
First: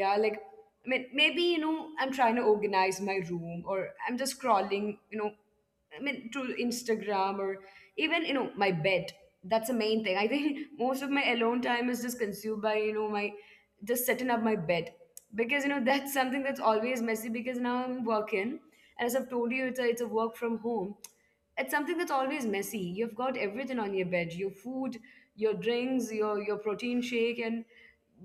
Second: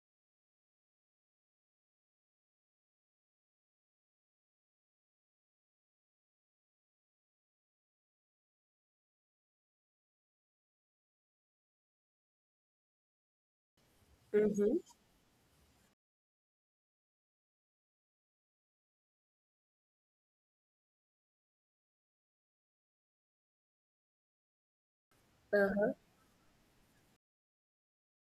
[SPEAKER 1] Yeah, like, I mean, maybe I'm trying to organize my room or I'm just scrolling, I mean to Instagram, or even my bed. That's the main thing, I think most of my alone time is just consumed by my just setting up my
[SPEAKER 2] Mm-hmm.
[SPEAKER 1] bed, because that's something that's always messy, because now I'm working. And as I've told you, it's a work from home. It's something that's always messy. You've got everything on your bed, your food, your
[SPEAKER 2] Uh-huh.
[SPEAKER 1] drinks, your protein shake and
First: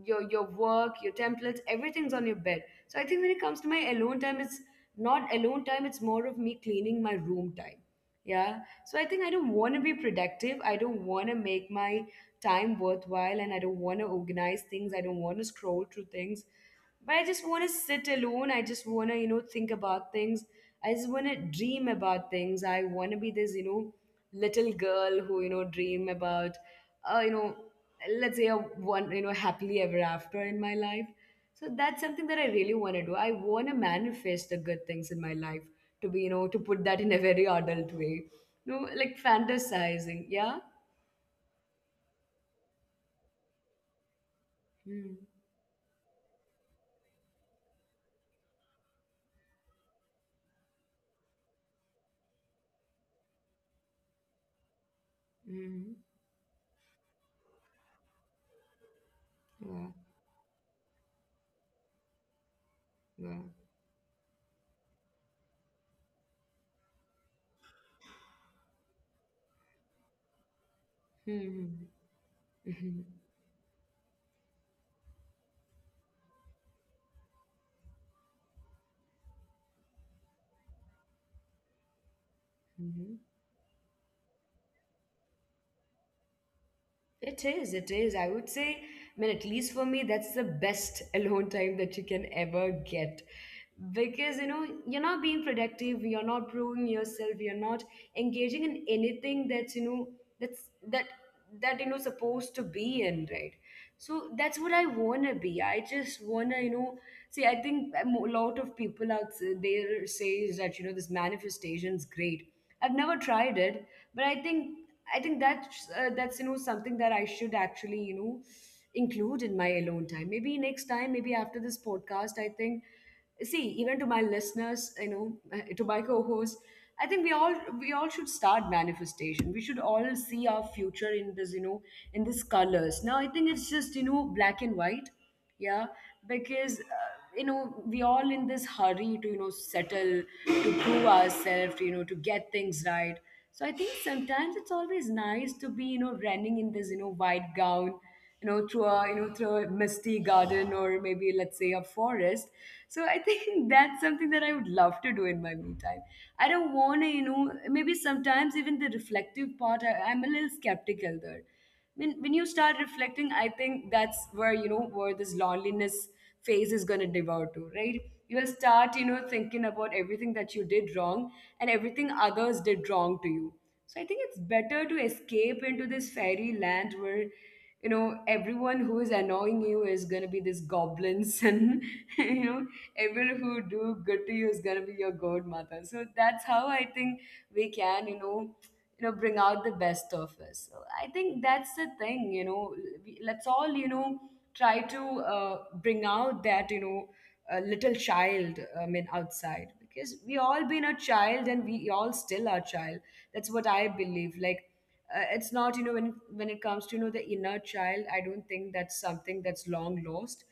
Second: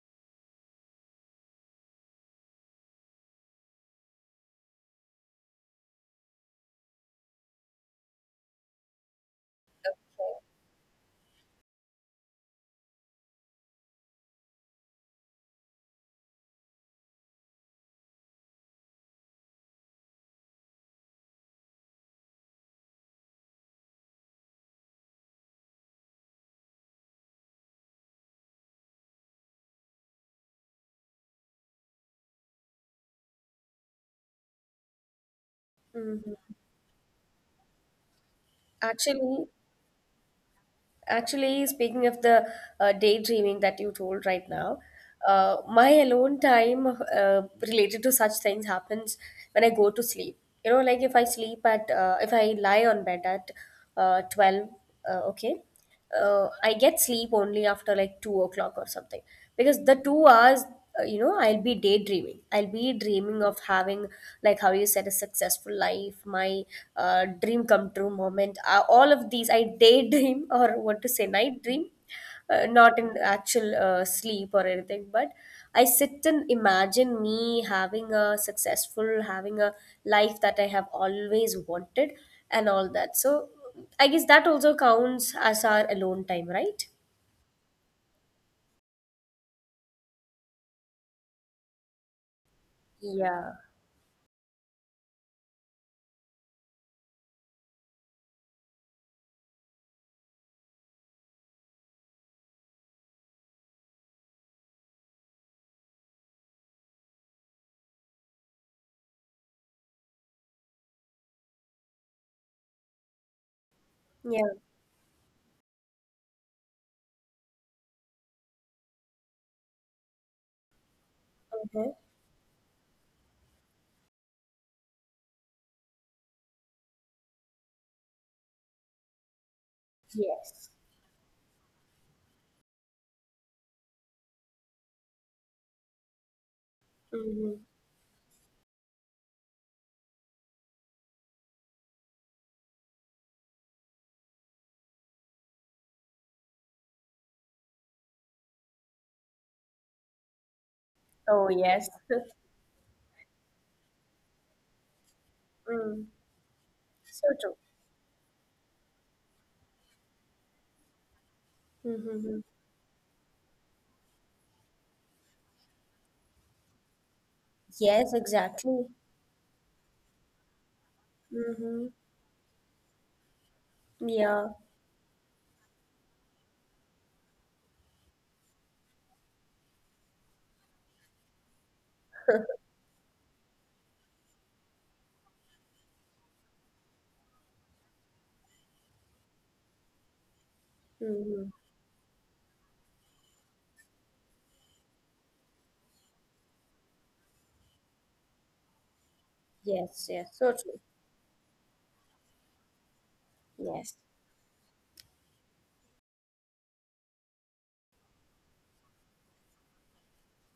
[SPEAKER 1] your work, your templates, everything's on your bed. So I think when it comes to my alone time, it's not alone time, it's more of me cleaning my room time. Yeah. So I think I don't want to be productive. I don't want to make my time worthwhile and I don't want to organize things. I don't want to scroll through things. But I just want to sit alone. I just want to, think about things. I just want to dream about things. I want to be this, little girl who, dream about, uh, you know, let's say a one, happily ever after in my life. So that's something that I really want to do. I want to manifest the good things in my life to be,
[SPEAKER 2] Mhm.
[SPEAKER 1] to put that in a very adult way. You know, like
[SPEAKER 2] Actually,
[SPEAKER 1] fantasizing. Yeah.
[SPEAKER 2] Actually, speaking of the daydreaming that you told right now, my alone time related to such things happens when I go to sleep. You know, like if I sleep at, if I lie on bed at 12, okay,
[SPEAKER 1] Mm-hmm.
[SPEAKER 2] I get sleep only after like 2 o'clock or something. Because
[SPEAKER 1] Yeah.
[SPEAKER 2] the 2 hours, you know, I'll be daydreaming. I'll be
[SPEAKER 1] Yeah.
[SPEAKER 2] dreaming of having, like how you said, a successful life, my dream come true moment. All of these, I daydream or what to say, night dream,
[SPEAKER 1] Mm-hmm.
[SPEAKER 2] not in actual sleep or anything, but I sit and imagine me having a successful, having a life that I have always wanted and all
[SPEAKER 1] Mm-hmm.
[SPEAKER 2] that. So I guess that also counts as our alone time, right?
[SPEAKER 1] It is, it is. I would say, I mean, at least for me, that's the best alone time that you can ever get.
[SPEAKER 2] Yeah.
[SPEAKER 1] Because, you're not being productive, you're not proving yourself, you're not engaging in anything that's, that's that supposed to be in, right? So that's what I wanna be. I just wanna, see. I think lot of people out there says that this manifestation is great. I've never tried it, but
[SPEAKER 2] Yeah.
[SPEAKER 1] I think that's something that I should actually include in my alone time. Maybe next time, maybe after this
[SPEAKER 2] Mhm.
[SPEAKER 1] podcast, I think see, even to my listeners, to my co hosts. I think we all should start manifestation. We should all see our
[SPEAKER 2] Yes.
[SPEAKER 1] future in this, in these colors. Now I think it's just, black and white. Yeah. Because
[SPEAKER 2] Mhm.
[SPEAKER 1] we all in this hurry to, settle, to prove ourselves, to get things right. So I think sometimes it's always nice to be, running in this, white gown, through a, through a misty garden, or maybe
[SPEAKER 2] Oh,
[SPEAKER 1] let's say a
[SPEAKER 2] yes.
[SPEAKER 1] forest. So I think that's something that I would love to do in my me time.
[SPEAKER 2] Mm.
[SPEAKER 1] I don't want to,
[SPEAKER 2] So true.
[SPEAKER 1] maybe sometimes even the reflective part, I'm a little skeptical there. When
[SPEAKER 2] Mm-hmm.
[SPEAKER 1] you start reflecting, I think that's where, where this loneliness phase is going to devour to, right?
[SPEAKER 2] Yes,
[SPEAKER 1] You'll
[SPEAKER 2] exactly.
[SPEAKER 1] start, thinking about everything that you did wrong and
[SPEAKER 2] Mm-hmm.
[SPEAKER 1] everything others did wrong to you. So I think it's
[SPEAKER 2] Yeah.
[SPEAKER 1] better to escape into this fairy land where, everyone who is annoying you is gonna be this goblins, and you know everyone who do good to you is gonna be your godmother. So that's how I think we can, bring out the best of us. So I think
[SPEAKER 2] Mm-hmm.
[SPEAKER 1] that's the thing, let's all, try to, bring out that, a little child, I mean, outside,
[SPEAKER 2] Yes,
[SPEAKER 1] because
[SPEAKER 2] yes,
[SPEAKER 1] we
[SPEAKER 2] so
[SPEAKER 1] all
[SPEAKER 2] true.
[SPEAKER 1] been a child and we all still are child. That's what I
[SPEAKER 2] Yes.
[SPEAKER 1] believe. Like, it's not, when it comes to, the inner child, I don't think that's something that's long lost.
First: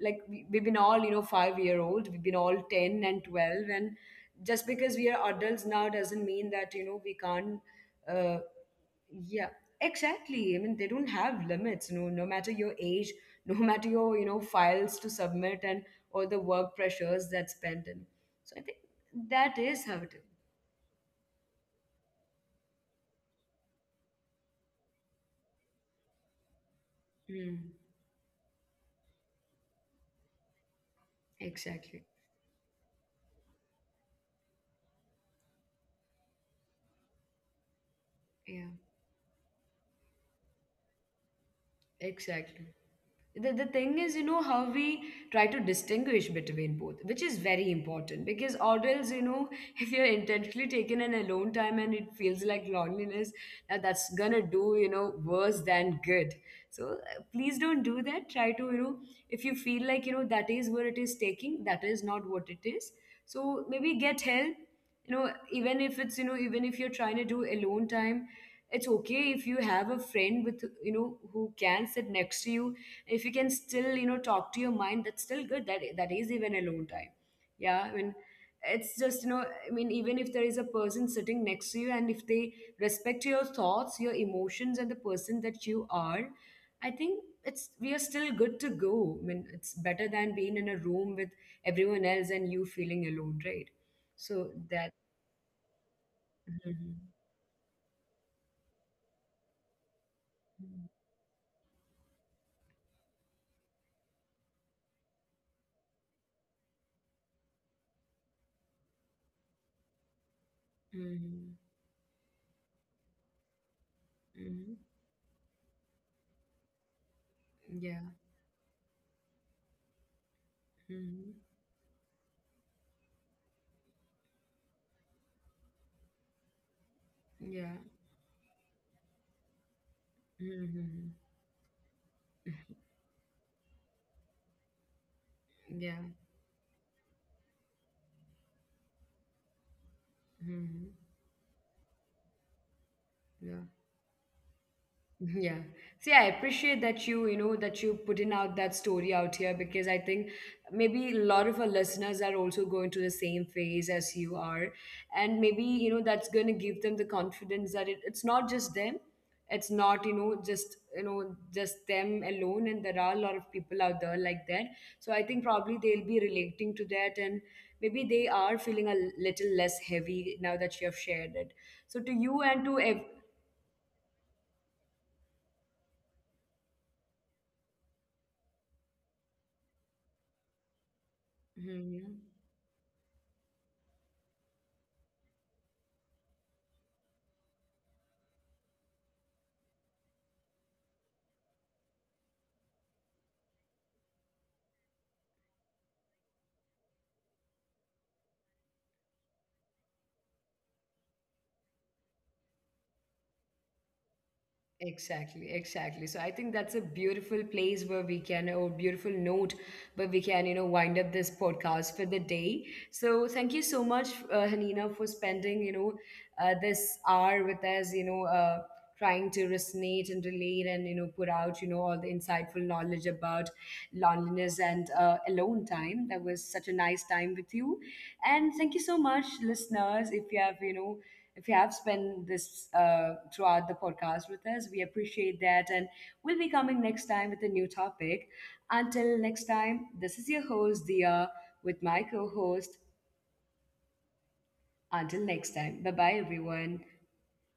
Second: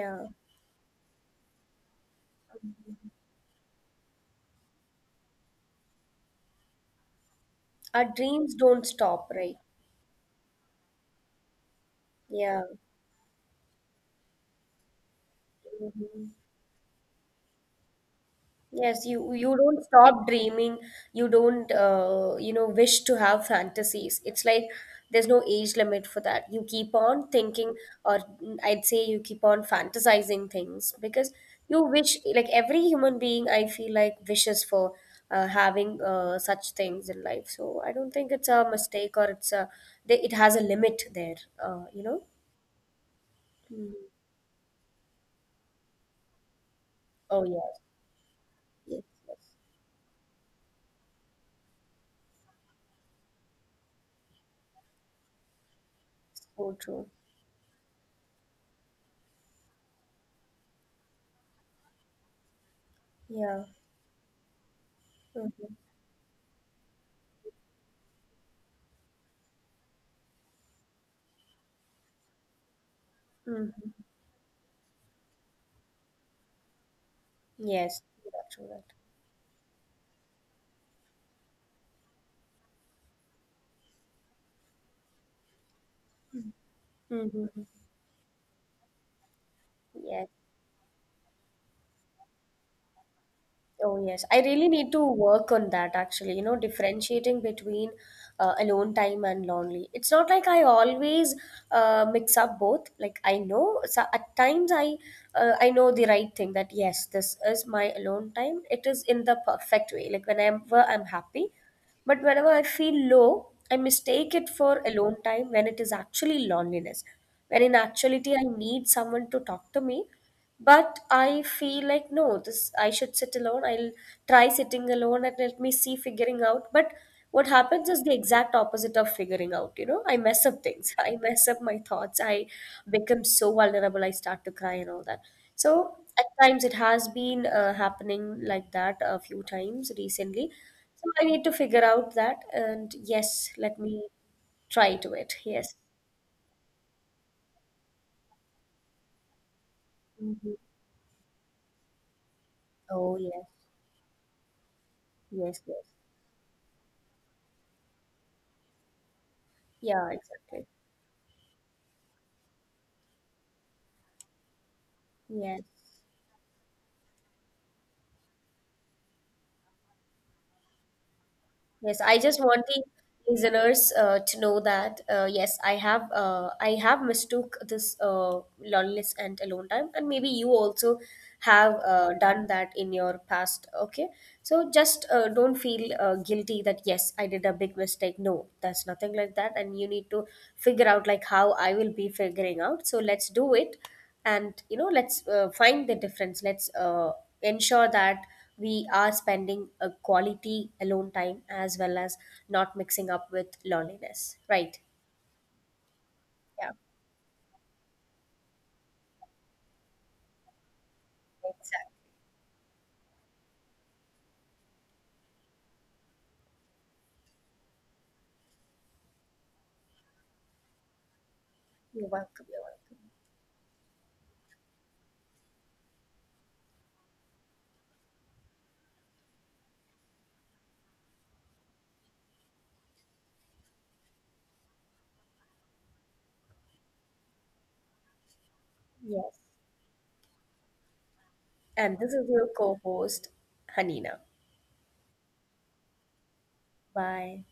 [SPEAKER 1] Like we've been all, 5-year-old old, we've been all 10 and 12, and just because we are adults now doesn't mean that, we can't,
[SPEAKER 2] Our
[SPEAKER 1] uh,
[SPEAKER 2] dreams don't stop, right?
[SPEAKER 1] yeah, exactly. I mean, they don't have limits, no matter
[SPEAKER 2] Yeah.
[SPEAKER 1] your age, no matter your, files to submit, and
[SPEAKER 2] Mm-hmm.
[SPEAKER 1] all the work pressures that's pending. So I think
[SPEAKER 2] Yes, you
[SPEAKER 1] that
[SPEAKER 2] don't
[SPEAKER 1] is how it
[SPEAKER 2] stop
[SPEAKER 1] is.
[SPEAKER 2] dreaming. You don't you know wish to have fantasies. It's like there's no age limit for that. You keep on thinking,
[SPEAKER 1] Mm,
[SPEAKER 2] or mm, I'd say you keep on fantasizing things because you
[SPEAKER 1] exactly.
[SPEAKER 2] wish, like every human being I feel like wishes for having such things in life. So I don't think it's a
[SPEAKER 1] Yeah,
[SPEAKER 2] mistake or it's a they, it has a limit there. Uh, you know.
[SPEAKER 1] exactly. The
[SPEAKER 2] Mm.
[SPEAKER 1] thing is, how we try to distinguish between both, which is
[SPEAKER 2] Oh
[SPEAKER 1] very
[SPEAKER 2] yes,
[SPEAKER 1] important. Because or
[SPEAKER 2] yes,
[SPEAKER 1] else,
[SPEAKER 2] yes.
[SPEAKER 1] if you're intentionally taking an alone time and it feels like loneliness, now that's gonna do, worse than good.
[SPEAKER 2] So
[SPEAKER 1] So
[SPEAKER 2] true.
[SPEAKER 1] please don't do that. Try to, if you feel like, that is where it is taking, that is not what it is, so
[SPEAKER 2] Yeah.
[SPEAKER 1] maybe get help. You know,
[SPEAKER 2] Hmm.
[SPEAKER 1] even if it's, even if you're trying to do alone time, it's okay if you have a friend with, who can sit next to you. If you can
[SPEAKER 2] Hmm.
[SPEAKER 1] still, talk to your mind, that's still good. That is even alone time. Yeah, I
[SPEAKER 2] Yes,
[SPEAKER 1] mean,
[SPEAKER 2] you're absolutely right.
[SPEAKER 1] it's just, I mean, even if there is a person sitting next to you, and if they respect your thoughts, your emotions, and the person that you are, I think
[SPEAKER 2] Mm-hmm.
[SPEAKER 1] it's, we are still good to go. I mean, it's better
[SPEAKER 2] Yes.
[SPEAKER 1] than being in a room with everyone else and you feeling alone, right?
[SPEAKER 2] Oh, yes. I
[SPEAKER 1] So
[SPEAKER 2] really need
[SPEAKER 1] that.
[SPEAKER 2] to work on that actually, you know,
[SPEAKER 1] Mhm.
[SPEAKER 2] differentiating between alone time and lonely. It's not like I always mix up both. Like I know, so at times I I know the right thing, that yes, this is my alone time. It is in the perfect way. Like whenever I'm happy,
[SPEAKER 1] Mhm.
[SPEAKER 2] but whenever I feel low, I mistake it for
[SPEAKER 1] Mhm.
[SPEAKER 2] alone time when it is actually loneliness. When in
[SPEAKER 1] Yeah.
[SPEAKER 2] actuality I need someone to talk to me. But I
[SPEAKER 1] Mhm.
[SPEAKER 2] feel like no, this I should sit alone. I'll try sitting alone and let me see, figuring out. But what happens
[SPEAKER 1] Yeah.
[SPEAKER 2] is the exact opposite of figuring out, you know? I mess up things. I
[SPEAKER 1] Mhm.
[SPEAKER 2] mess up my thoughts. I become so vulnerable. I start to cry and all that. So
[SPEAKER 1] Yeah.
[SPEAKER 2] at times it has been happening like that a few times recently. So
[SPEAKER 1] Mhm.
[SPEAKER 2] I need to figure out that. And yes, let
[SPEAKER 1] Yeah.
[SPEAKER 2] me try to it. Yes.
[SPEAKER 1] Yeah. See, I appreciate that you, that you putting out that story out here, because I think
[SPEAKER 2] Mhm.
[SPEAKER 1] maybe a lot of our listeners are also going
[SPEAKER 2] Oh,
[SPEAKER 1] through the
[SPEAKER 2] yes.
[SPEAKER 1] same phase as you are. And
[SPEAKER 2] Yes,
[SPEAKER 1] maybe,
[SPEAKER 2] yes.
[SPEAKER 1] that's going to give them the confidence that it's not just them. It's
[SPEAKER 2] Yeah,
[SPEAKER 1] not,
[SPEAKER 2] exactly.
[SPEAKER 1] just them alone. And there are a lot of people out there like that. So I
[SPEAKER 2] Yes.
[SPEAKER 1] think probably they'll be relating to that. And maybe they are feeling a little less heavy now that you have shared it.
[SPEAKER 2] Yes,
[SPEAKER 1] So
[SPEAKER 2] I
[SPEAKER 1] to
[SPEAKER 2] just
[SPEAKER 1] you
[SPEAKER 2] want
[SPEAKER 1] and
[SPEAKER 2] the
[SPEAKER 1] to
[SPEAKER 2] listeners to know that yes, I have mistook this loneliness and alone time, and maybe you also have
[SPEAKER 1] Mhm. Yeah.
[SPEAKER 2] done that in your past. Okay, so just don't feel guilty that yes, I did a big mistake. No, that's nothing like that, and you need to figure out like how I will be figuring out. So let's do it, and you know, let's find the difference, let's ensure that we are spending a quality alone time as well as not mixing up with loneliness, right?
[SPEAKER 1] Exactly, exactly. So I think
[SPEAKER 2] Yeah,
[SPEAKER 1] that's a beautiful place where we can, or beautiful note where we can, wind up this podcast
[SPEAKER 2] exactly.
[SPEAKER 1] for the day. So thank you so much, Hanina, for spending, this hour with us. You know, trying to resonate and relate, and put out, all the
[SPEAKER 2] You're welcome.
[SPEAKER 1] insightful
[SPEAKER 2] You're
[SPEAKER 1] knowledge
[SPEAKER 2] welcome.
[SPEAKER 1] about loneliness and alone time. That was such a nice time with you. And thank you so much, listeners. If you have, if you have spent this, throughout the podcast with us, we appreciate that. And we'll be coming next time with a new topic. Until next
[SPEAKER 2] Yes,
[SPEAKER 1] time, this is your host, Dia, with my
[SPEAKER 2] and this is your
[SPEAKER 1] co-host.
[SPEAKER 2] co-host, Hanina.
[SPEAKER 1] Until next time, bye bye everyone.
[SPEAKER 2] Bye.